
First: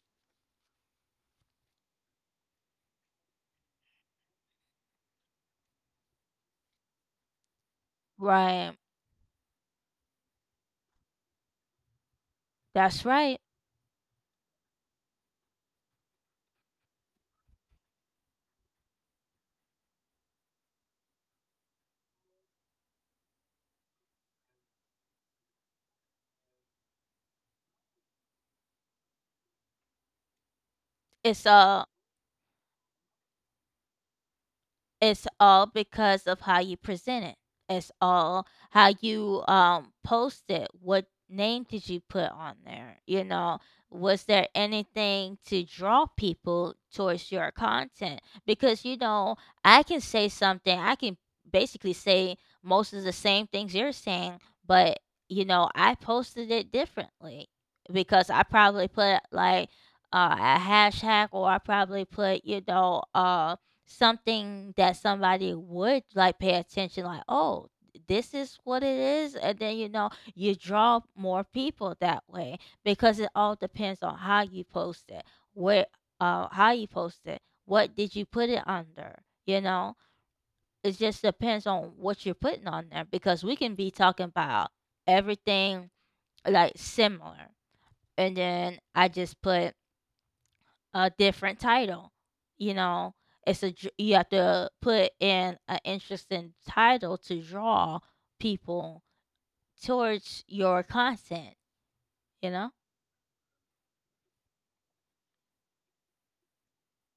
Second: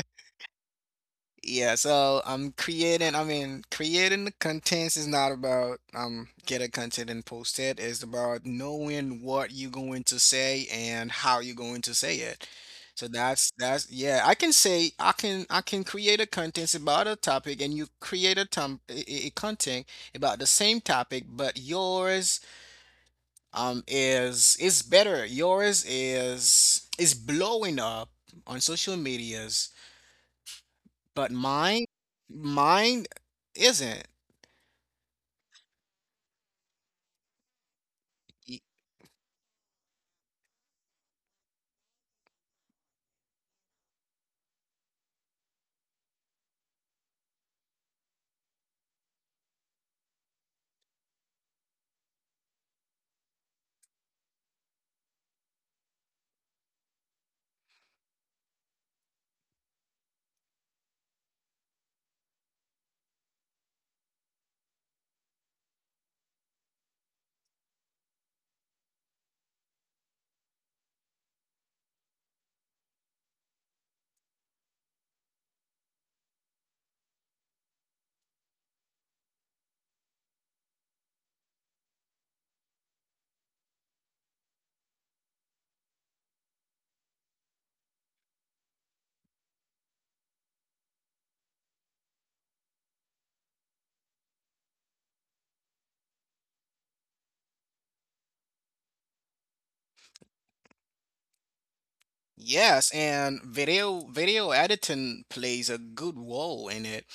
[SPEAKER 2] Yeah. So I'm creating, I mean, creating the contents is not about um get a content and post it. It's about
[SPEAKER 1] right,
[SPEAKER 2] knowing what you're going to say and how you're going to say it.
[SPEAKER 1] that's
[SPEAKER 2] So
[SPEAKER 1] right.
[SPEAKER 2] that's that's yeah, I can say I can I can create a contents about a topic. And you create a tom a, a content about the same topic, but yours um is is better. Yours is is blowing up on social medias. But
[SPEAKER 1] it's uh
[SPEAKER 2] mine, mine isn't.
[SPEAKER 1] It's all because of how you present it. It's all
[SPEAKER 2] Y-
[SPEAKER 1] how you um post it. What name did you put on there? You know, was there anything to draw people towards your content? Because you know, I can say something. I can basically say most of the same things you're saying, but you know, I posted it differently because I probably put like uh, a hashtag, or I probably put, you know, uh something that somebody would like pay attention, like, oh, this is what it is, and then you know, you draw more people that way, because it all depends on how you post it, where, uh how you post it, what did you put it under, you know. It just depends on what you're putting on there, because we can be talking about everything, like similar, and then I just put a different title. You know, it's a dr- you have to put in an interesting title to draw people towards your content. You know
[SPEAKER 2] Yes, and video video editing plays a good role in it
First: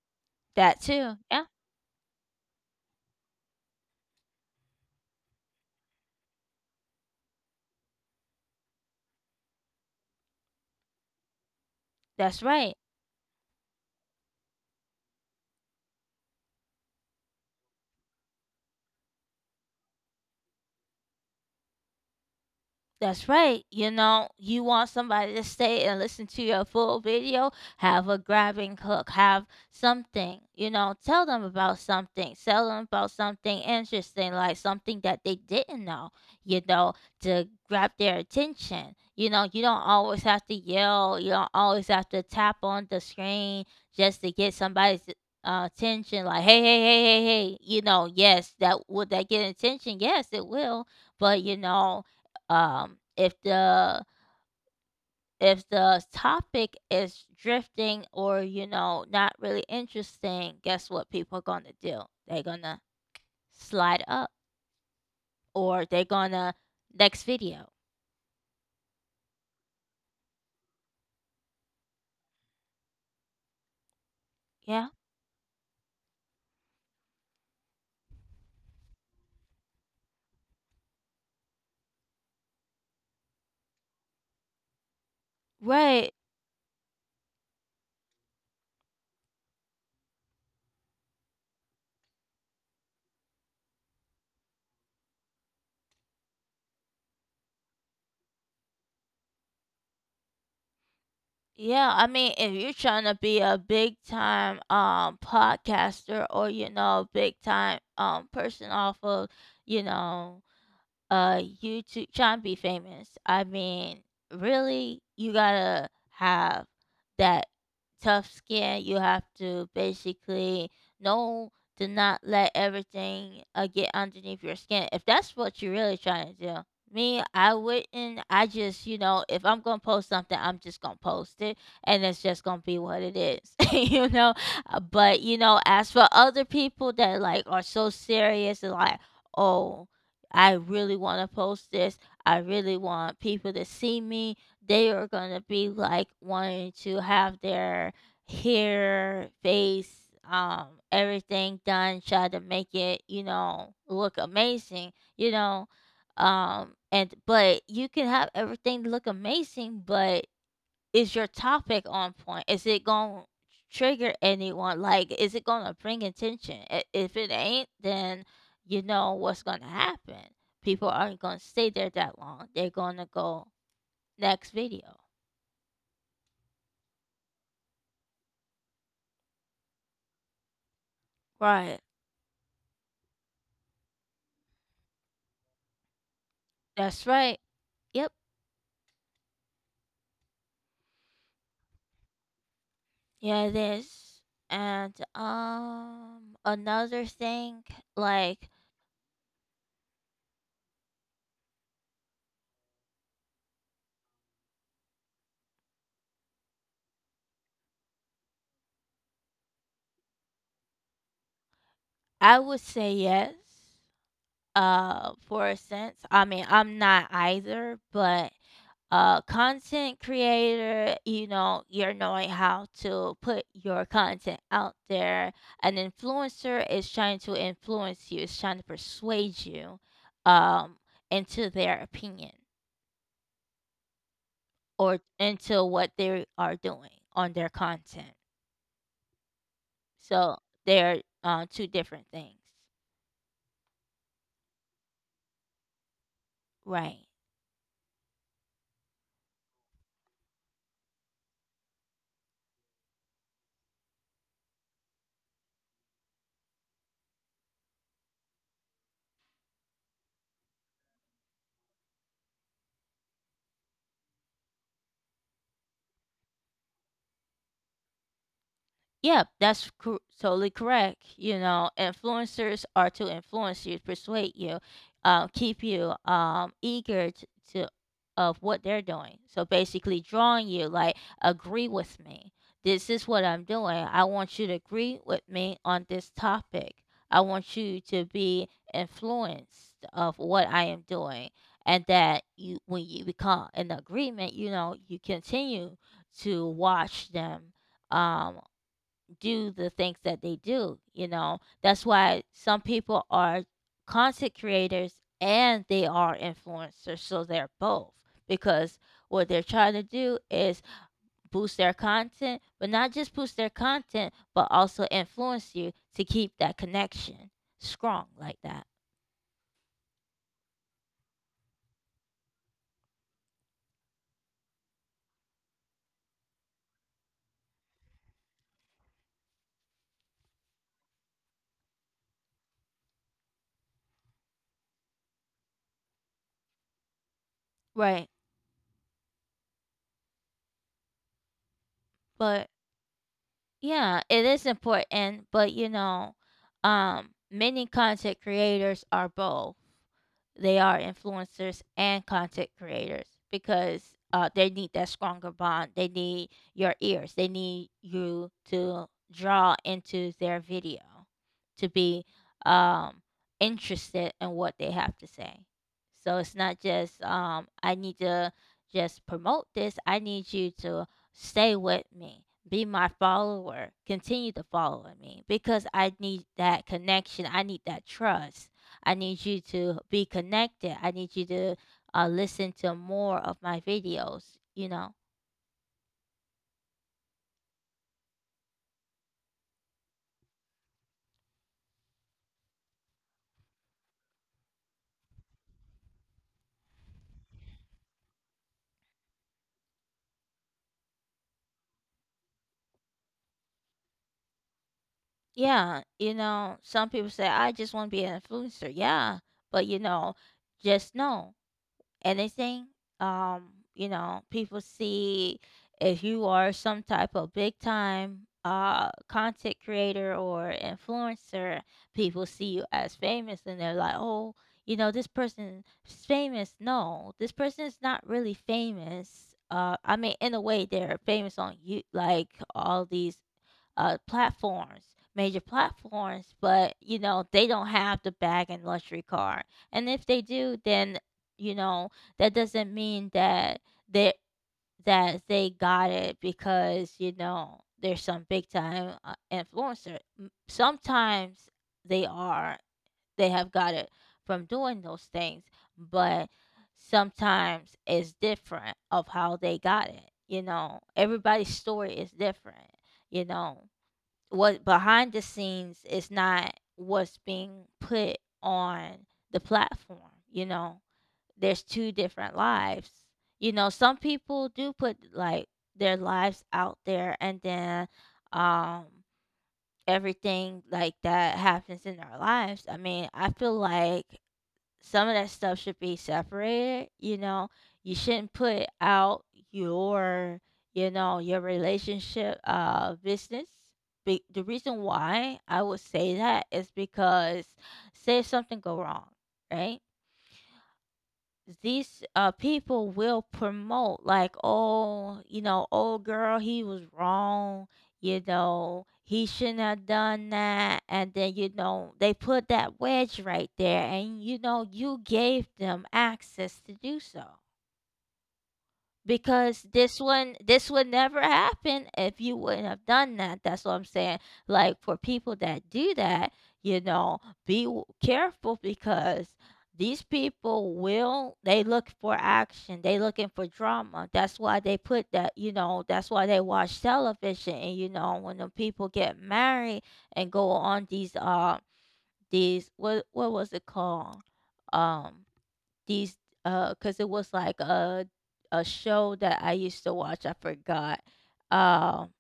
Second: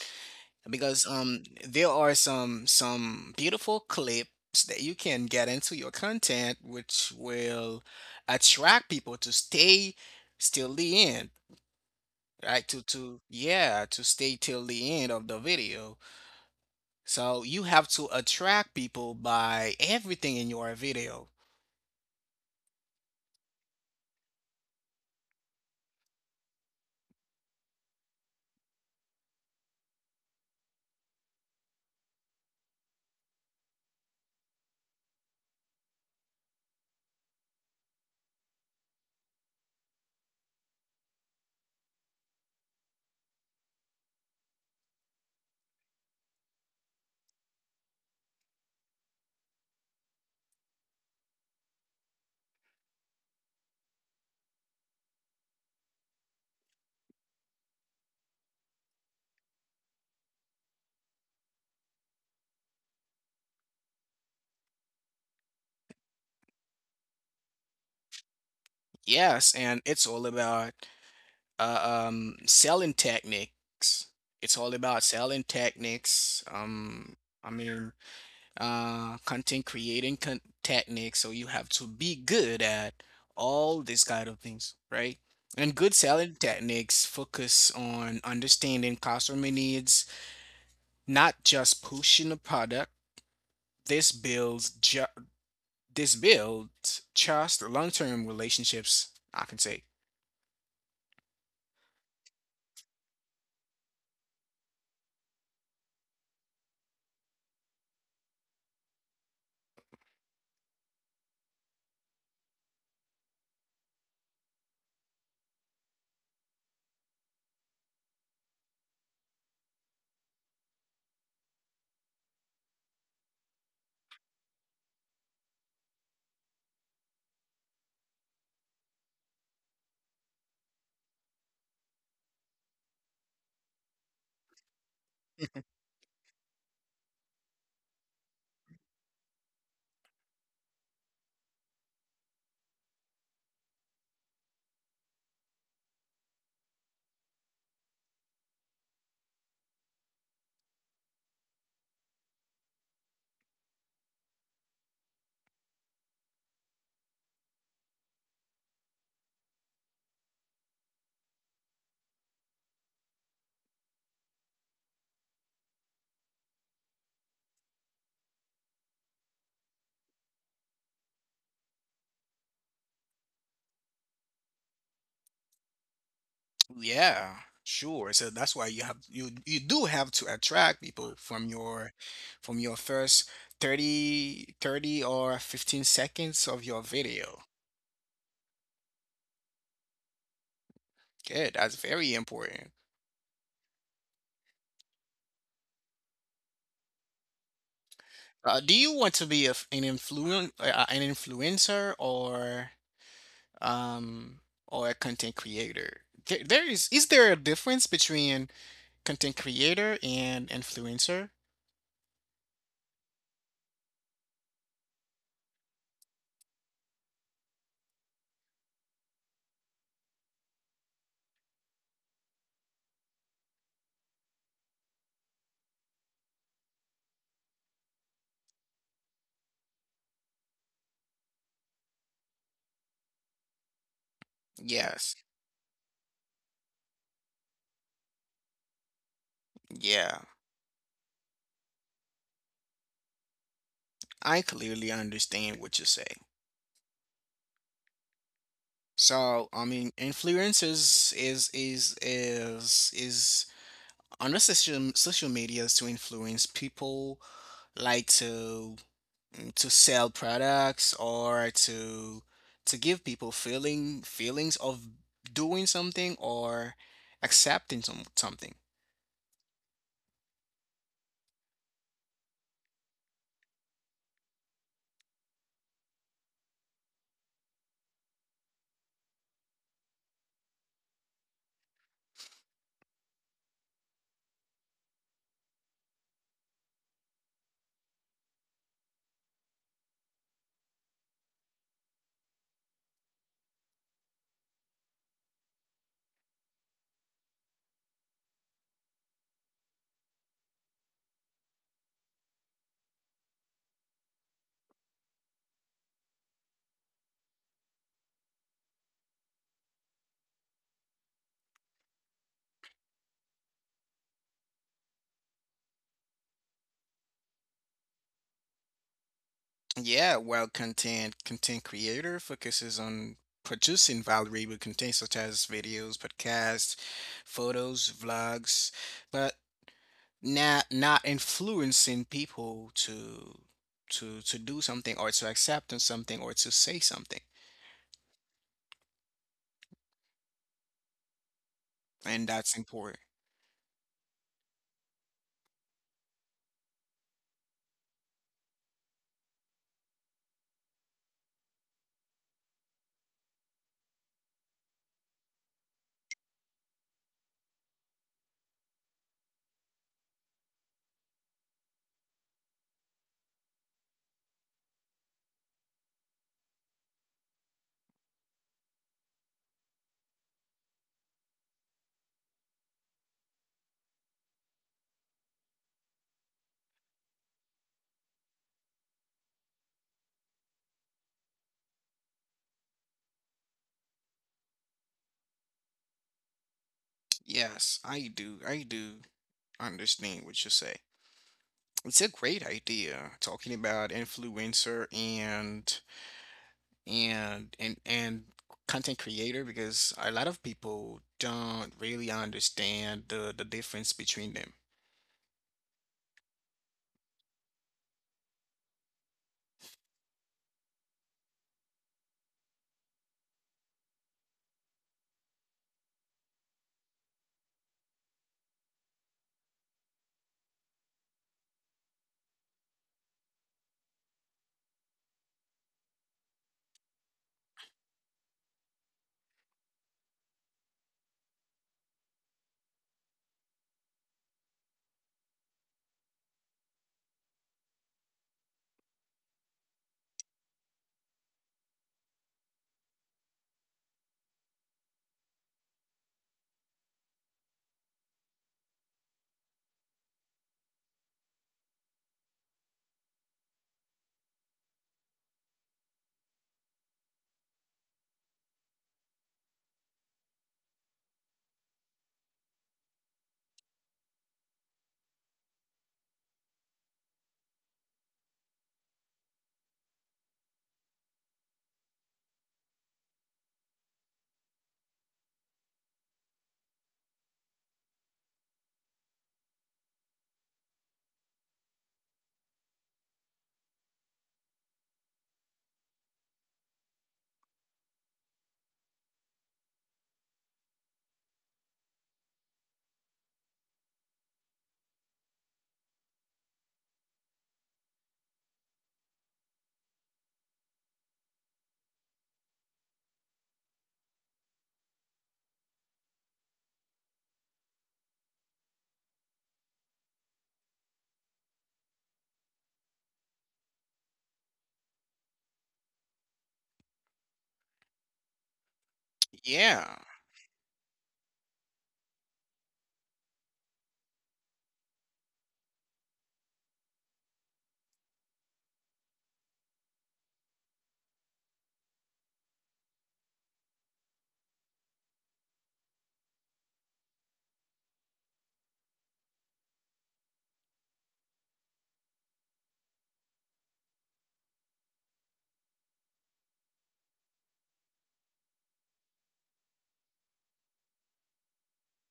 [SPEAKER 1] that
[SPEAKER 2] because
[SPEAKER 1] too. Yeah,
[SPEAKER 2] um there are some some beautiful clips that you can get into your content, which will attract people to stay till the end,
[SPEAKER 1] that's
[SPEAKER 2] right?
[SPEAKER 1] right.
[SPEAKER 2] To to yeah, to stay till the end of the video. So you have to attract people by everything in your video.
[SPEAKER 1] That's right. You know, you want somebody to stay and listen to your full video, have a grabbing hook, have something, you know, tell them about something, tell them about something interesting, like something that they didn't know, you know, to grab their attention. You know, you don't always have to yell, you don't always have to tap on the screen just to get somebody's uh, attention, like, hey, hey, hey, hey, hey. You know, yes, that would, that get attention? Yes, it will. But, you know, um if the, if the topic is drifting, or you know, not really interesting, guess what people are gonna do. They're gonna slide up, or they're gonna next video.
[SPEAKER 2] Yes, and it's all about uh, um, selling techniques. It's all
[SPEAKER 1] Yeah,
[SPEAKER 2] about selling techniques. Um, I mean, uh, content creating con techniques. So you have to be good at all these kind of things, right? And good
[SPEAKER 1] right.
[SPEAKER 2] selling techniques focus on understanding customer needs, not just pushing a product. This builds ju This builds trust, long-term relationships, I can say.
[SPEAKER 1] Yeah, I mean, if you're trying to be a big time um podcaster, or you know, big time um person off of, you know, uh YouTube, trying to be famous. I mean, really, you gotta have that tough skin. You have to basically know to not let everything uh, get underneath your skin, if that's what you're really trying to do. Me, I wouldn't. I just, you know, if I'm gonna post something, I'm just gonna post it, and it's just gonna be what it is, *laughs* you know. Uh, But you know, as for other people that like are so serious, and like, oh, I really want to post this. I really want people to see me. They are going to be like wanting to have their hair, face, um, everything done, try to make it, you know, look amazing, you know. Um, and but you can have everything look amazing, but is your topic on point? Is it going to trigger anyone? Like, is it going to bring attention? I- If it ain't, then you know what's going to happen. People aren't going to stay there that long. They're going to go next video.
[SPEAKER 2] Yeah, sure. So that's why you have you you do have to attract people from
[SPEAKER 1] Right.
[SPEAKER 2] your from your first thirty thirty or fifteen seconds of your
[SPEAKER 1] That's right.
[SPEAKER 2] video.
[SPEAKER 1] Yep.
[SPEAKER 2] Good. That's very important.
[SPEAKER 1] Yeah, it is. And um another thing, like,
[SPEAKER 2] Uh, do you want to be a f an influen uh, uh, an influencer or um or a content creator? There, there is is there a difference between content creator and influencer?
[SPEAKER 1] I would say yes. Uh, for a sense. I mean, I'm not either, but uh content creator, you know, you're knowing how to put your content out there. An influencer is trying to influence you, is trying to persuade you, um into their opinion or
[SPEAKER 2] Yes.
[SPEAKER 1] into what they are doing on their content.
[SPEAKER 2] Yeah.
[SPEAKER 1] So they're uh, two different things,
[SPEAKER 2] I clearly understand what you say.
[SPEAKER 1] right.
[SPEAKER 2] So, I mean, influencers is is is is is on the social social medias to influence people, like to to sell products, or to to give people feeling feelings of doing something or accepting some something.
[SPEAKER 1] Yep, that's cor- totally correct. You know, influencers are to influence you, persuade you, uh, keep you um, eager to, to of what they're doing. So basically, drawing you like agree with me. This is what I'm doing. I want you to agree with me on this topic. I want you to be influenced of what I am doing, and that you, when you become in agreement, you know, you continue to watch them. Um, do the things that they do, you know. That's why some people are content creators and they are influencers, so they're both, because what they're trying to do is boost their content, but not just boost their content, but also influence you to keep that connection strong like that.
[SPEAKER 2] Yeah, while content content creator focuses on producing valuable content such as videos, podcasts, photos, vlogs, but not not influencing people to to to do something, or to accept on something, or to say something.
[SPEAKER 1] Right.
[SPEAKER 2] And
[SPEAKER 1] But
[SPEAKER 2] that's important.
[SPEAKER 1] yeah, it is important, but you know, um many content creators are both. They are influencers and content creators because uh, they need that stronger bond. They need your ears. They need you to draw into their video, to be um, interested in what they have to say. So it's not just um, I need to just promote this. I need you to stay with me, be my follower, continue to follow me because I need that connection. I need that trust. I need you to be connected. I need you to uh, listen to more of my videos, you know.
[SPEAKER 2] Yes, I do. I do understand what you say. It's a great idea talking about influencer and and and and content creator because a lot of people don't really understand the the difference between them.
[SPEAKER 1] Yeah, you know, some people say, I just want to be an influencer. Yeah, but you know, just know anything. Um, you know, people see, if you are some type of big time uh content creator or influencer, people see you as famous and they're like, "Oh, you know, this person is famous." No, this person is not really famous. Uh, I mean, in a way, they're famous on you, like all these uh, platforms, major platforms, but you know they don't have the bag and luxury car. And if they do, then you know that doesn't mean that they, that they got it because, you know, there's some big time uh, influencer. M- Sometimes they are, they have got it from doing those things, but sometimes it's different of how they got it. You know, everybody's story is different. You know, what behind the scenes is not what's being put on the platform, you know. There's two different lives, you know. Some people do put like their lives out there and then um everything like that happens in our lives. I mean, I feel like some of that stuff should be separated, you know. You shouldn't put out your, you know, your relationship uh business. Be- the reason why I would say that is because, say if something go wrong, right? These uh people will promote like, oh, you know, old girl, he was wrong, you know, he shouldn't have done that. And then, you know, they put that wedge right there, and you know you gave them access to do so, because this
[SPEAKER 2] Yeah,
[SPEAKER 1] one, this would never happen if you wouldn't have done that. That's what I'm saying. Like, for people that do that, you know, be w- careful, because these people will, they look for action, they looking for drama. That's why they put that, you know, that's why they watch television. And you know, when the people get married and go on these uh these, what what was it called, um. These uh, because it was like a a show that I used to watch, I forgot. Um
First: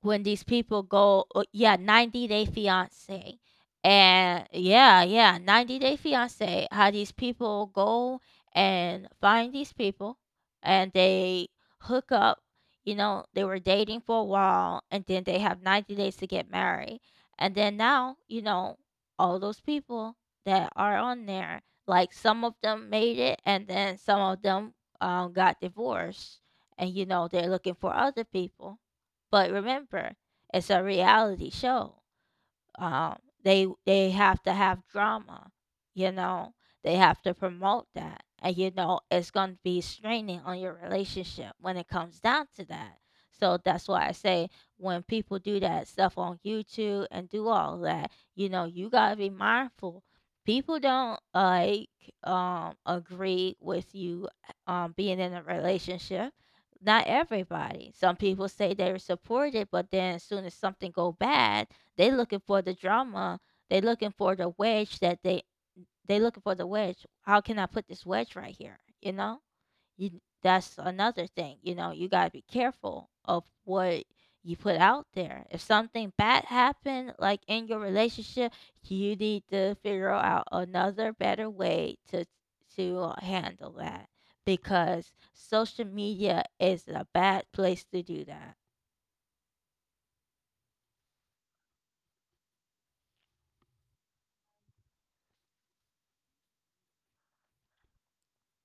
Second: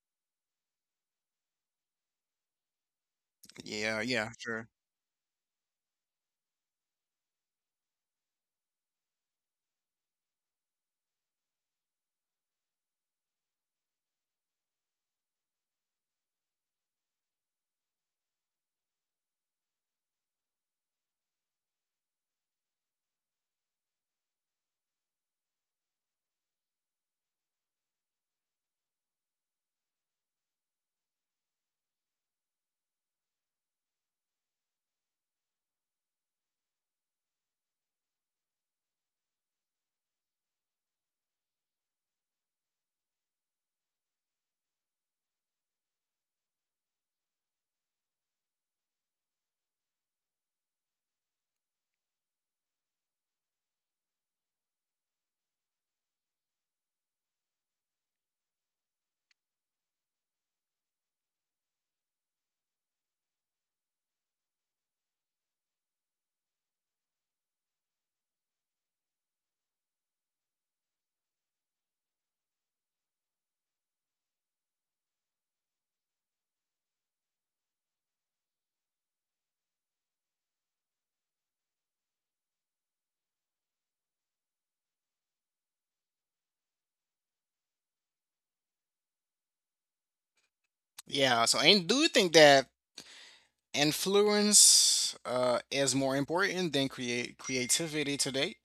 [SPEAKER 1] when these people go, uh, yeah, ninety Day Fiance.
[SPEAKER 2] yeah, yeah,
[SPEAKER 1] And
[SPEAKER 2] sure.
[SPEAKER 1] yeah, yeah, ninety Day Fiance, how these people go and find these people and they hook up. You know, they were dating for a while and then they have ninety days to get married. And then now, you know, all those people that are on there, like some of them made it and then some of them um, got divorced. And, you know, they're looking for other people, but remember, it's a reality show. uh, they they have to have drama, you know. They have to promote that, and you know it's going to be straining on your relationship when it comes down to that. So that's why I say, when people do that stuff on YouTube and do all that, you know, you got to be mindful. People don't like um agree with you um being in a relationship, not everybody. Some people say they're supported, but then as soon as something go bad, they looking for the drama. They looking for the wedge that they they looking for the wedge. How can I put this wedge right here? You know, you, that's another thing. You know, you gotta be careful of what you put out there. If something bad happened, like in your relationship, you need to figure out another better way to to handle that, because social media is a bad place to do that.
[SPEAKER 2] Yeah, so and do you think that influence uh is more important than create creativity today?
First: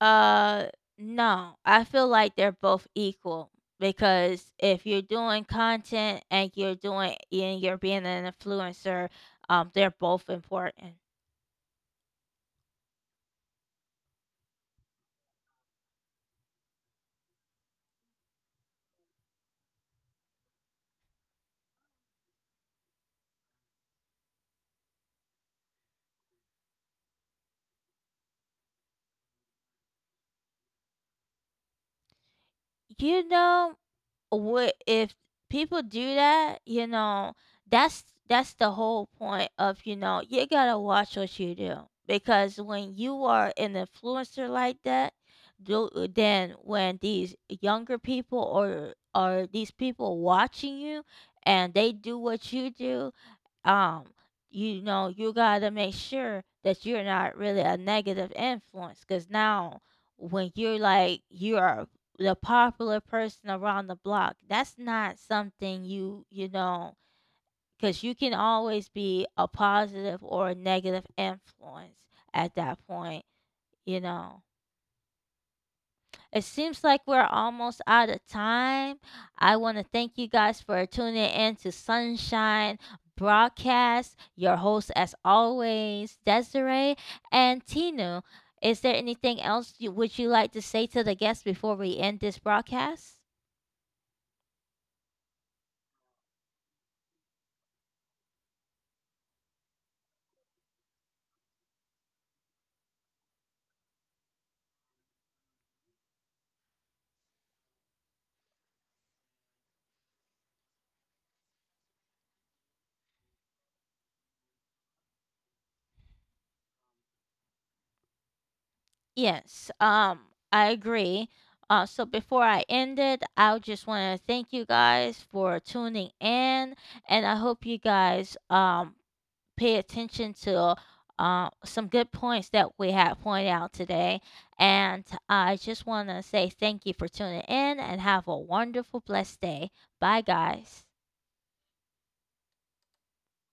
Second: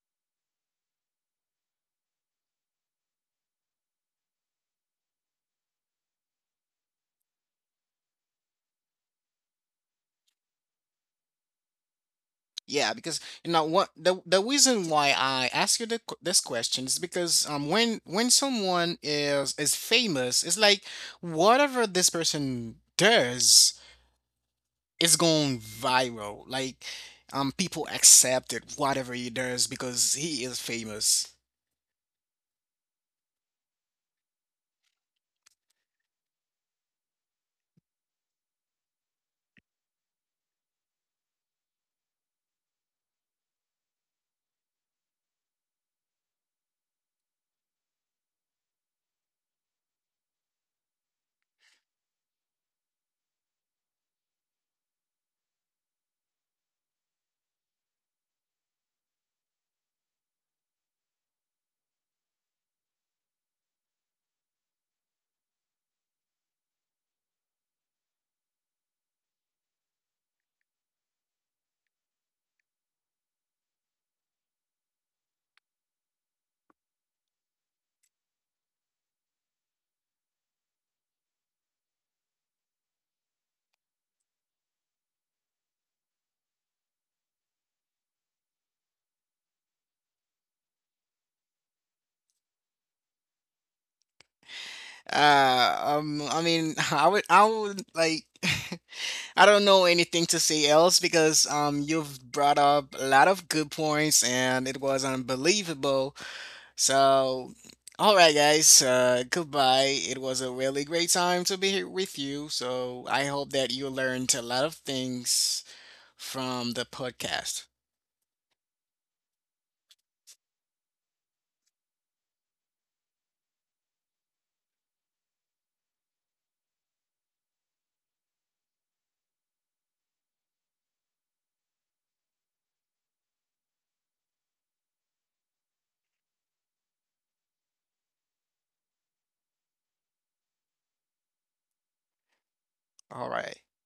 [SPEAKER 1] Uh, no. I feel like they're both equal, because if you're doing content and you're doing and you're being an influencer, um, they're both important.
[SPEAKER 2] Yeah, because you know what the the reason why I ask you the, q- this question is because um when when someone is is famous, it's like whatever this person does, it's going viral. Like, um, people accept it, whatever he does, because he is famous.
[SPEAKER 1] You know, what if people do that, you know, that's that's the whole point of, you know, you gotta watch what you do, because when you are an influencer like that do, uh, then when these younger people or or these people watching you and they do what you do, um, you know, you gotta make sure that you're not really a negative influence. Cause now, when you're like you are the popular person around the block, that's not something you, you know. Cause you can always be a positive or a negative influence at that point, you know. It seems like we're almost out of time. I want to thank you guys for tuning in to Sunshine Broadcast. Your host, as always, Desiree and Tinu. Is there anything else you, would you like to say to the guests before we end this broadcast?
[SPEAKER 2] Uh, um, I mean, *laughs* I would, I would like, *laughs* I don't know anything to say else because um, you've brought up a lot of good points, and it was unbelievable. So, all right, guys, uh, goodbye. It was a really great time to be here with you. So, I hope that you learned a lot of things from the podcast.
[SPEAKER 1] Yes, um, I agree. Uh, so before I end it, I just want to thank you guys for tuning in, and I hope you guys um pay attention to uh, some good points that we have pointed out today. And I just want to say thank you for tuning in and have a wonderful, blessed day. Bye, guys.
[SPEAKER 2] All right.